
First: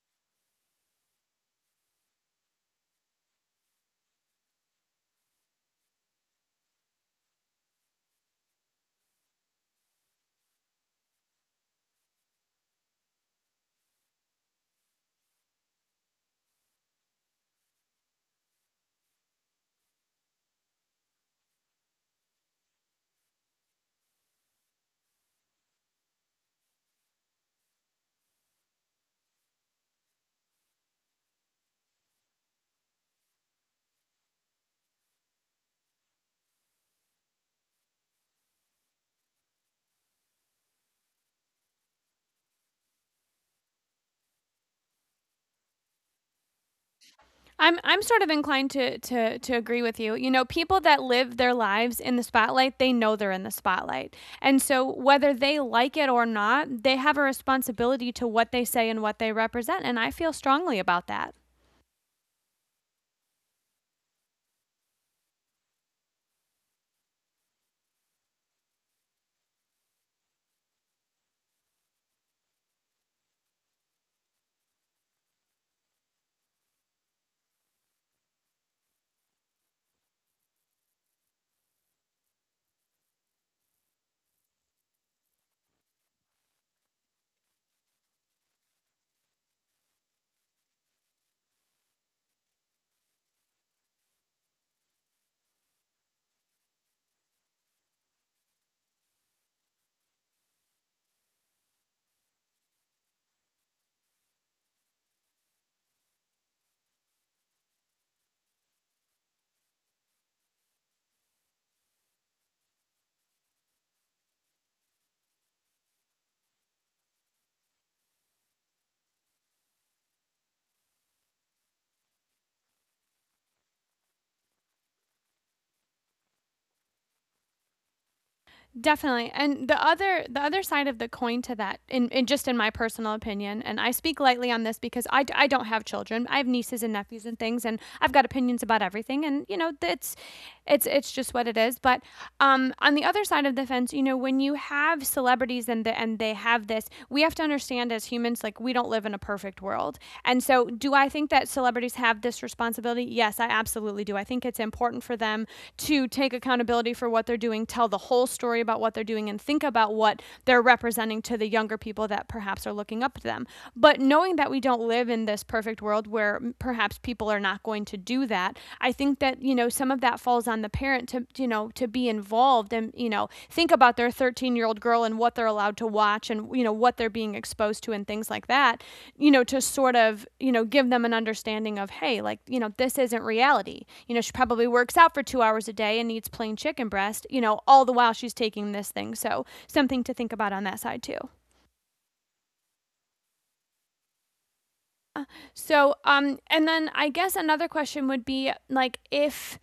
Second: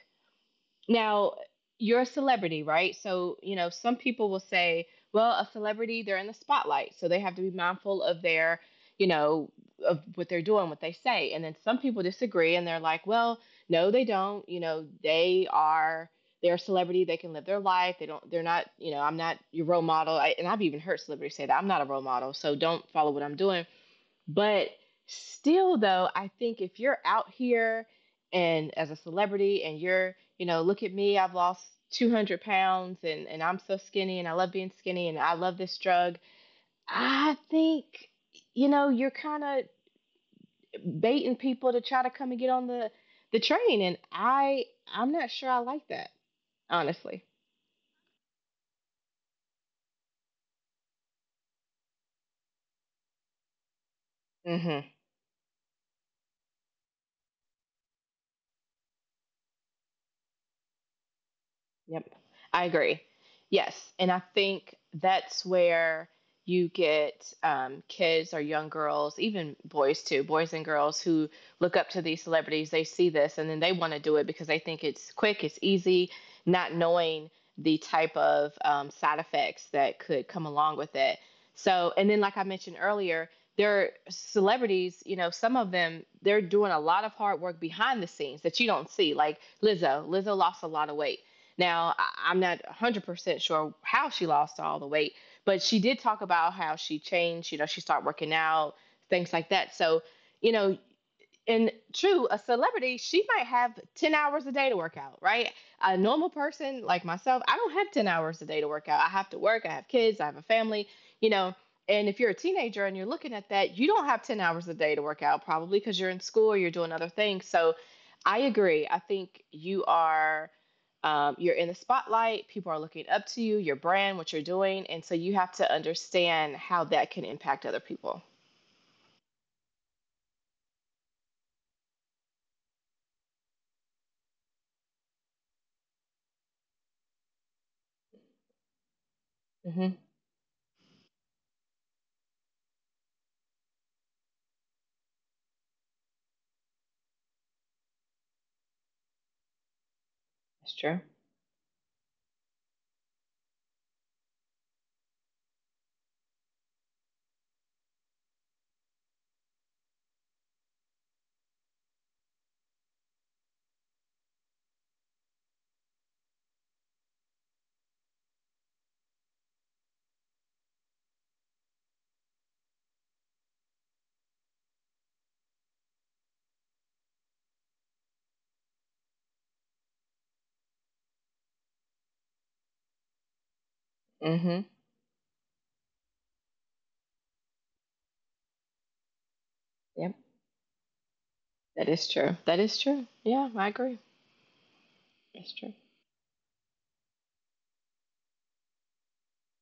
B: now, you're a celebrity, right? So, you know, some people will say, well, a celebrity, they're in the spotlight, so they have to be mindful of their, you know, of what they're doing, what they say. And then some people disagree and they're like, well, no, they don't. You know, they're a celebrity, they can live their life. They're not, you know, I'm not your role model. And I've even heard celebrities say that I'm not a role model, so don't follow what I'm doing. But still, though, I think if you're out here and as a celebrity and you're, you know, look at me, I've lost 200 pounds and I'm so skinny and I love being skinny and I love this drug. I think, you know, you're kind of baiting people to try to come and get on the train. And I'm not sure I like that, honestly.
A: I'm sort of inclined to agree with you. You know, people that live their lives in the spotlight, they know they're in the spotlight. And
B: Hmm.
A: so whether they like it or not, they have a responsibility to what they say and what they represent, and I feel strongly about that.
B: Yep. I agree. Yes. And I think that's where you get, kids or young girls, even boys too, boys and girls who look up to these celebrities. They see this and then they want to do it because they think it's quick, it's easy, not knowing the type of, side effects that could come along with it. So, and then, like I mentioned earlier, there are celebrities, you know, some of them, they're doing a lot of hard work behind the scenes that you don't see. Like Lizzo, Lizzo lost a lot of weight. Now, I'm not 100% sure how she lost all the weight, but she did talk about how she changed, you know, she started working out, things like that. So, you know, and true, a celebrity, she might have 10 hours a day to work out, right? A normal person like myself, I don't have 10 hours a day to work out. I have to work, I have kids, I have a family, you know. And if you're a teenager and you're looking at that, you don't have 10 hours a day to work out, probably because you're in school or you're doing other things. So I agree. I think you are, you're in the spotlight, people are looking up to you, your brand, what you're doing, and so you have to understand how that can impact other people.
A: Definitely. And the other side of the coin to that, in just in my personal opinion, and I speak lightly on this because I don't have children. I have nieces and nephews and things, and I've got opinions about everything. And you know,
B: Mhm.
A: it's just what it is. But on the other side of the fence, you know, when you have celebrities and the, and they have this, we have to understand as humans, like we don't live in a perfect world. And so,
B: That's
A: do
B: true.
A: I think that celebrities have this responsibility? Yes, I absolutely do. I think it's important for them to take accountability for what they're doing, tell the whole story about what they're doing, and think about what they're representing to the younger people that perhaps are looking up to them. But knowing that we don't live in this perfect world where perhaps people are not going to do that, I think that, you know, some of that falls on the parent to you know to be involved and you know think about their 13-year-old girl and what they're allowed to watch and you know what they're being exposed to and things like that, you know, to sort of you know give them an understanding of, hey, like you know this isn't reality, you know she
B: Mhm.
A: probably works out for 2 hours a day and eats plain chicken breast, you know, all the while she's taking this thing. So something to
B: Yep.
A: think about on that side too.
B: That is true. That is true. Yeah, I agree. That's true.
A: So and then I guess another question would be like, if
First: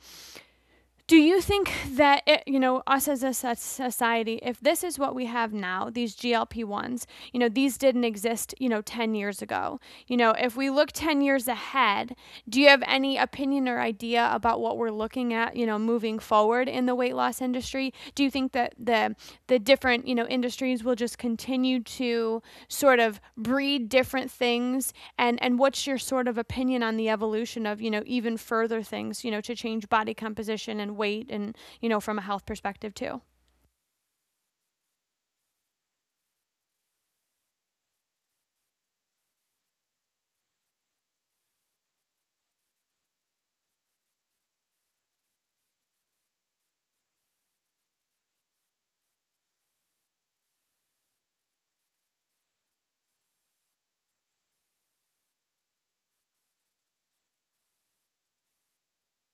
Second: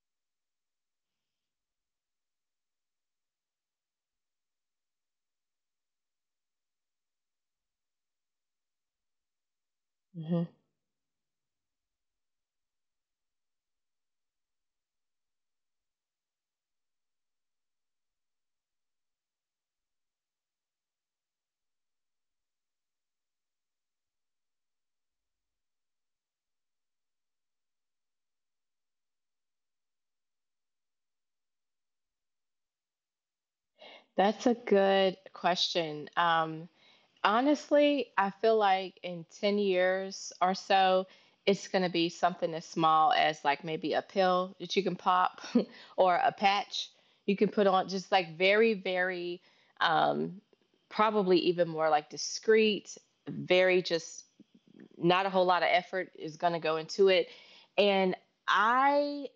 A: do you think that it, you know, us as a society, if this is what we have now, these GLP-1s, you know these didn't exist you know 10 years ago, you know
B: Hmm.
A: if we look 10 years ahead, do you have any opinion or idea about what we're looking at, you know, moving forward in the weight loss industry? Do you think that the different you know industries will just continue to sort of breed different things? And what's your sort of opinion on the evolution of you know even further things, you know, to change body composition and weight and you know from a health perspective too?
B: That's a good question. Honestly, I feel like in 10 years or so, it's going to be something as small as like maybe a pill that you can pop or a patch you can put on, just like very, very, um, probably even more like discreet, very just not a whole lot of effort is going to go into it. And I.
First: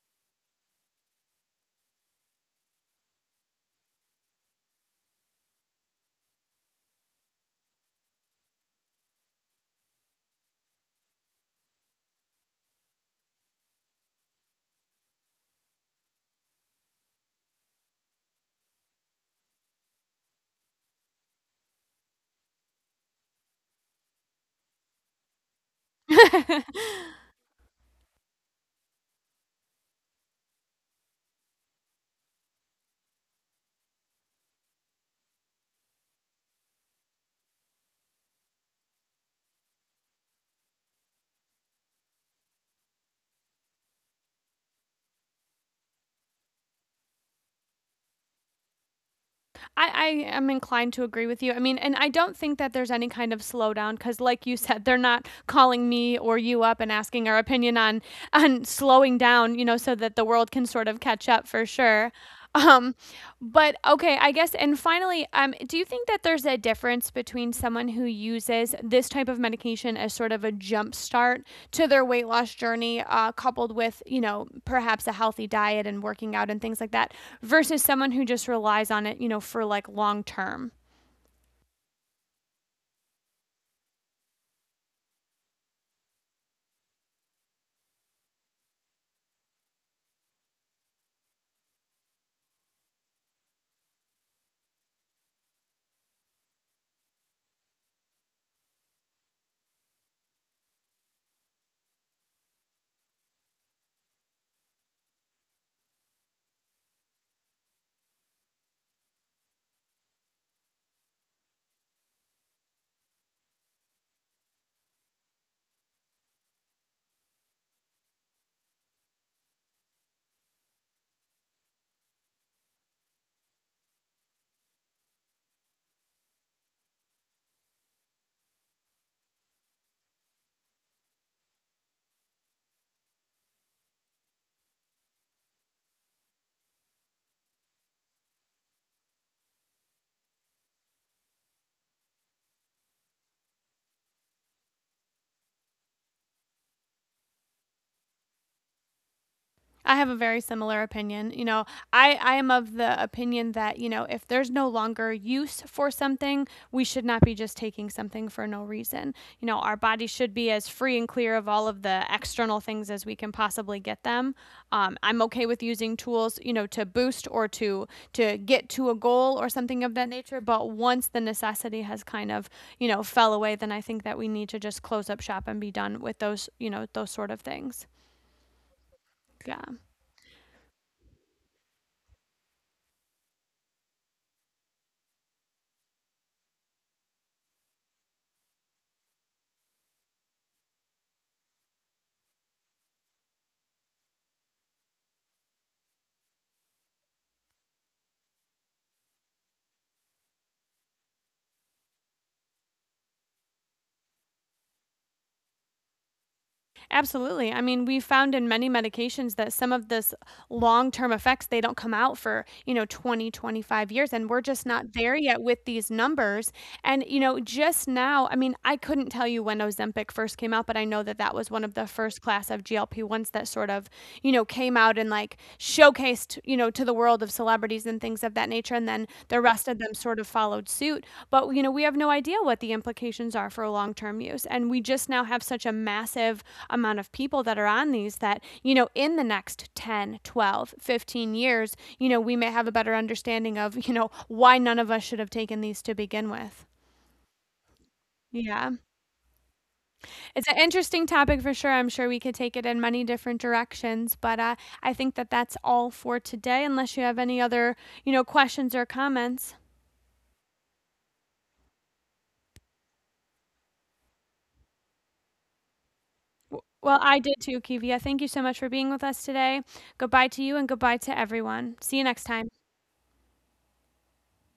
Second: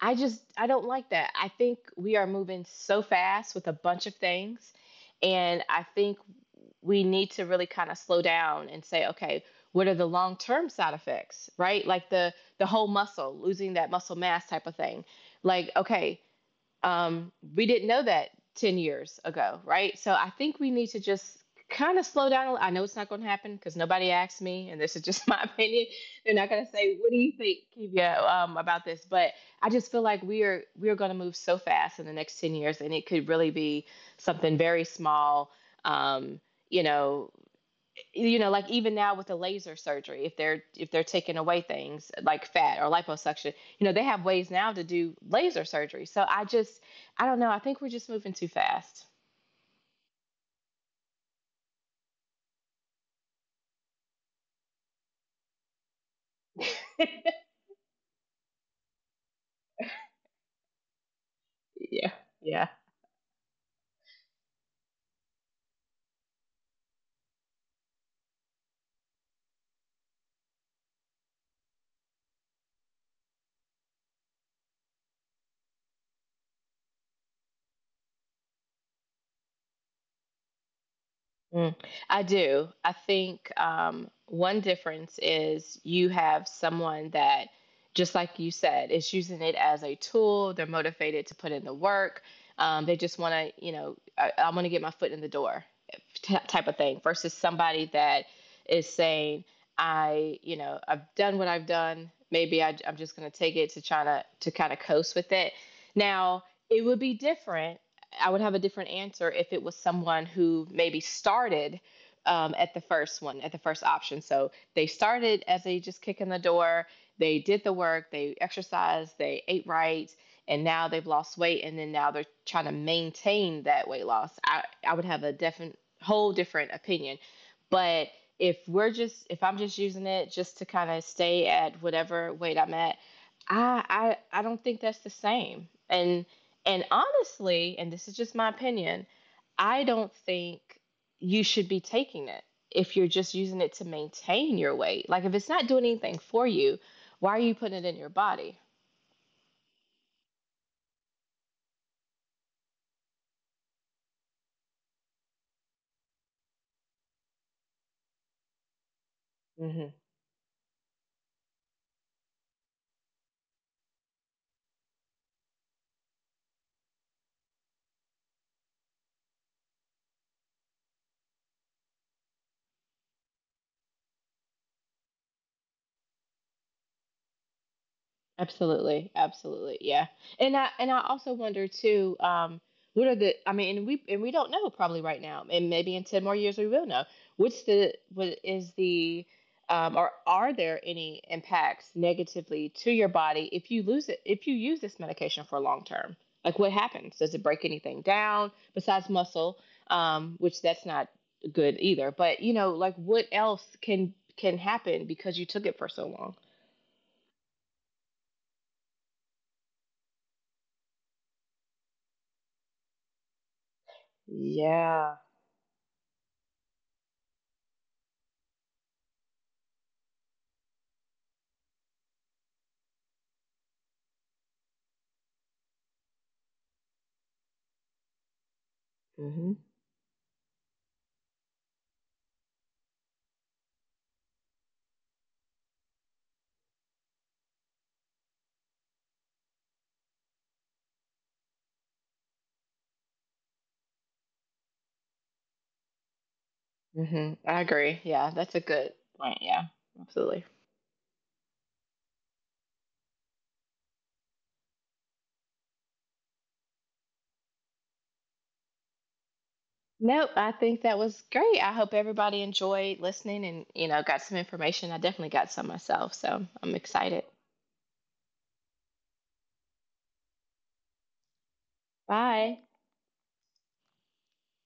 B: I just I don't like that. I think we are moving so fast with a bunch of things, and I think we need to really kind of slow down and say, okay, what are the long-term side effects, right? Like the whole muscle, losing that muscle mass type of thing. Like, okay, we didn't know that 10 years ago, right? So I think we need to just kind of slow down. I know it's not going to happen because nobody asked me, and this is just my opinion. They're not going to say, "What do you think, Kivia, about this?" But I just feel like we are going to move so fast in the next 10 years, and it could really be something very small. Um, you know, like even now with the laser surgery, if they're taking away things like fat or liposuction, you know they have ways now to do laser surgery. So I just, I don't know, I think we're just moving too fast.
A: I am inclined to agree with you. I mean, and I don't think that there's any kind of slowdown because, like you said, they're not calling me or you up and asking our opinion on slowing down, you know, so that the world can sort of catch up for
B: Yeah.
A: sure.
B: Yeah.
A: Um, but okay, I guess. And finally, finally, do you think that there's a difference between someone who uses this type of medication as sort of a jump start to their weight loss journey, coupled with, you know, perhaps a healthy diet and working out and things like that, versus someone who just relies on it, you know, for like long term?
B: Mm. I do. I think one difference is you have someone that, just like you said, is using it as a tool. They're motivated to put in the work. They just want to, you know, I want to get my foot in the door. Type of thing versus somebody that is saying, I, you know, I've done what I've done. Maybe I'm just going to take it to China to kind of coast with it. Now, it would be different. I would have a different answer if it was someone who maybe started at the first one, at the first option. So they started as they just kick in the door, they did the work, they exercised, they ate right, and now they've lost weight, and then now they're trying to maintain that weight loss. I would have a whole different opinion. But if we're just, if I'm just using it just to kind of stay at whatever weight I'm at, I I don't think that's the same. And honestly, and this is just my opinion, I don't think you should be taking it if you're just using it to maintain your weight. Like if it's not doing anything for you, why are you putting it in your body?
A: I have a very similar opinion. You know, I am of the opinion that, you know, if there's no longer use for something, we should not be just taking something for no reason. You know, our
B: Mm-hmm.
A: body should be as free and clear of all of the external things as we can possibly get them. I'm okay with using tools, you know, to boost or to get to a goal or something of that nature. But once the necessity has kind of, you know, fell away, then I think that we need to just close up shop and be done with those, you know, those sort of things.
B: Absolutely,
A: Yeah.
B: absolutely, yeah. And I also wonder too, what are the? I mean, and we don't know probably right now, and maybe in 10 more years we will know. What's the, what is the, or are there any impacts negatively to your body if you lose it, if you use this medication for long term? Like what happens? Does it break anything down besides muscle? Which that's not good either. But you know, like what else can happen because you took it for so long?
A: Absolutely. I mean, we found in many medications that some of this long-term effects, they don't come out for, you know, 20, 25 years, and we're just not there
B: Yeah.
A: yet with these numbers. And, you know, just now, I mean, I couldn't tell you when Ozempic first came out, but I know that that was one of the first class of GLP ones that sort of, you know, came out and like showcased, you know, to the world of celebrities and things of that nature. And then the
B: Hmm.
A: rest of them sort of followed suit. But, you know, we have no idea what the implications are for long term use. And we just now have such a massive amount of people that are on these that, you know, in the next 10, 12, 15 years, you know, we may have a better understanding of, you know, why none of us should have taken these to begin with.
B: Hmm. I agree. Yeah, that's a
A: Yeah.
B: good point. Yeah, absolutely.
A: It's an interesting topic for sure. I'm sure we could take it in many different directions, but, I think that that's all for today unless you have any other, you know, questions or comments.
B: Nope, I think that was great. I hope everybody enjoyed listening and, you know, got some information. I definitely got some myself, so I'm
A: Well, I
B: excited.
A: did too, Kivia. Thank you so much for being with us today. Goodbye to you and goodbye to everyone. See you next time.
B: Bye.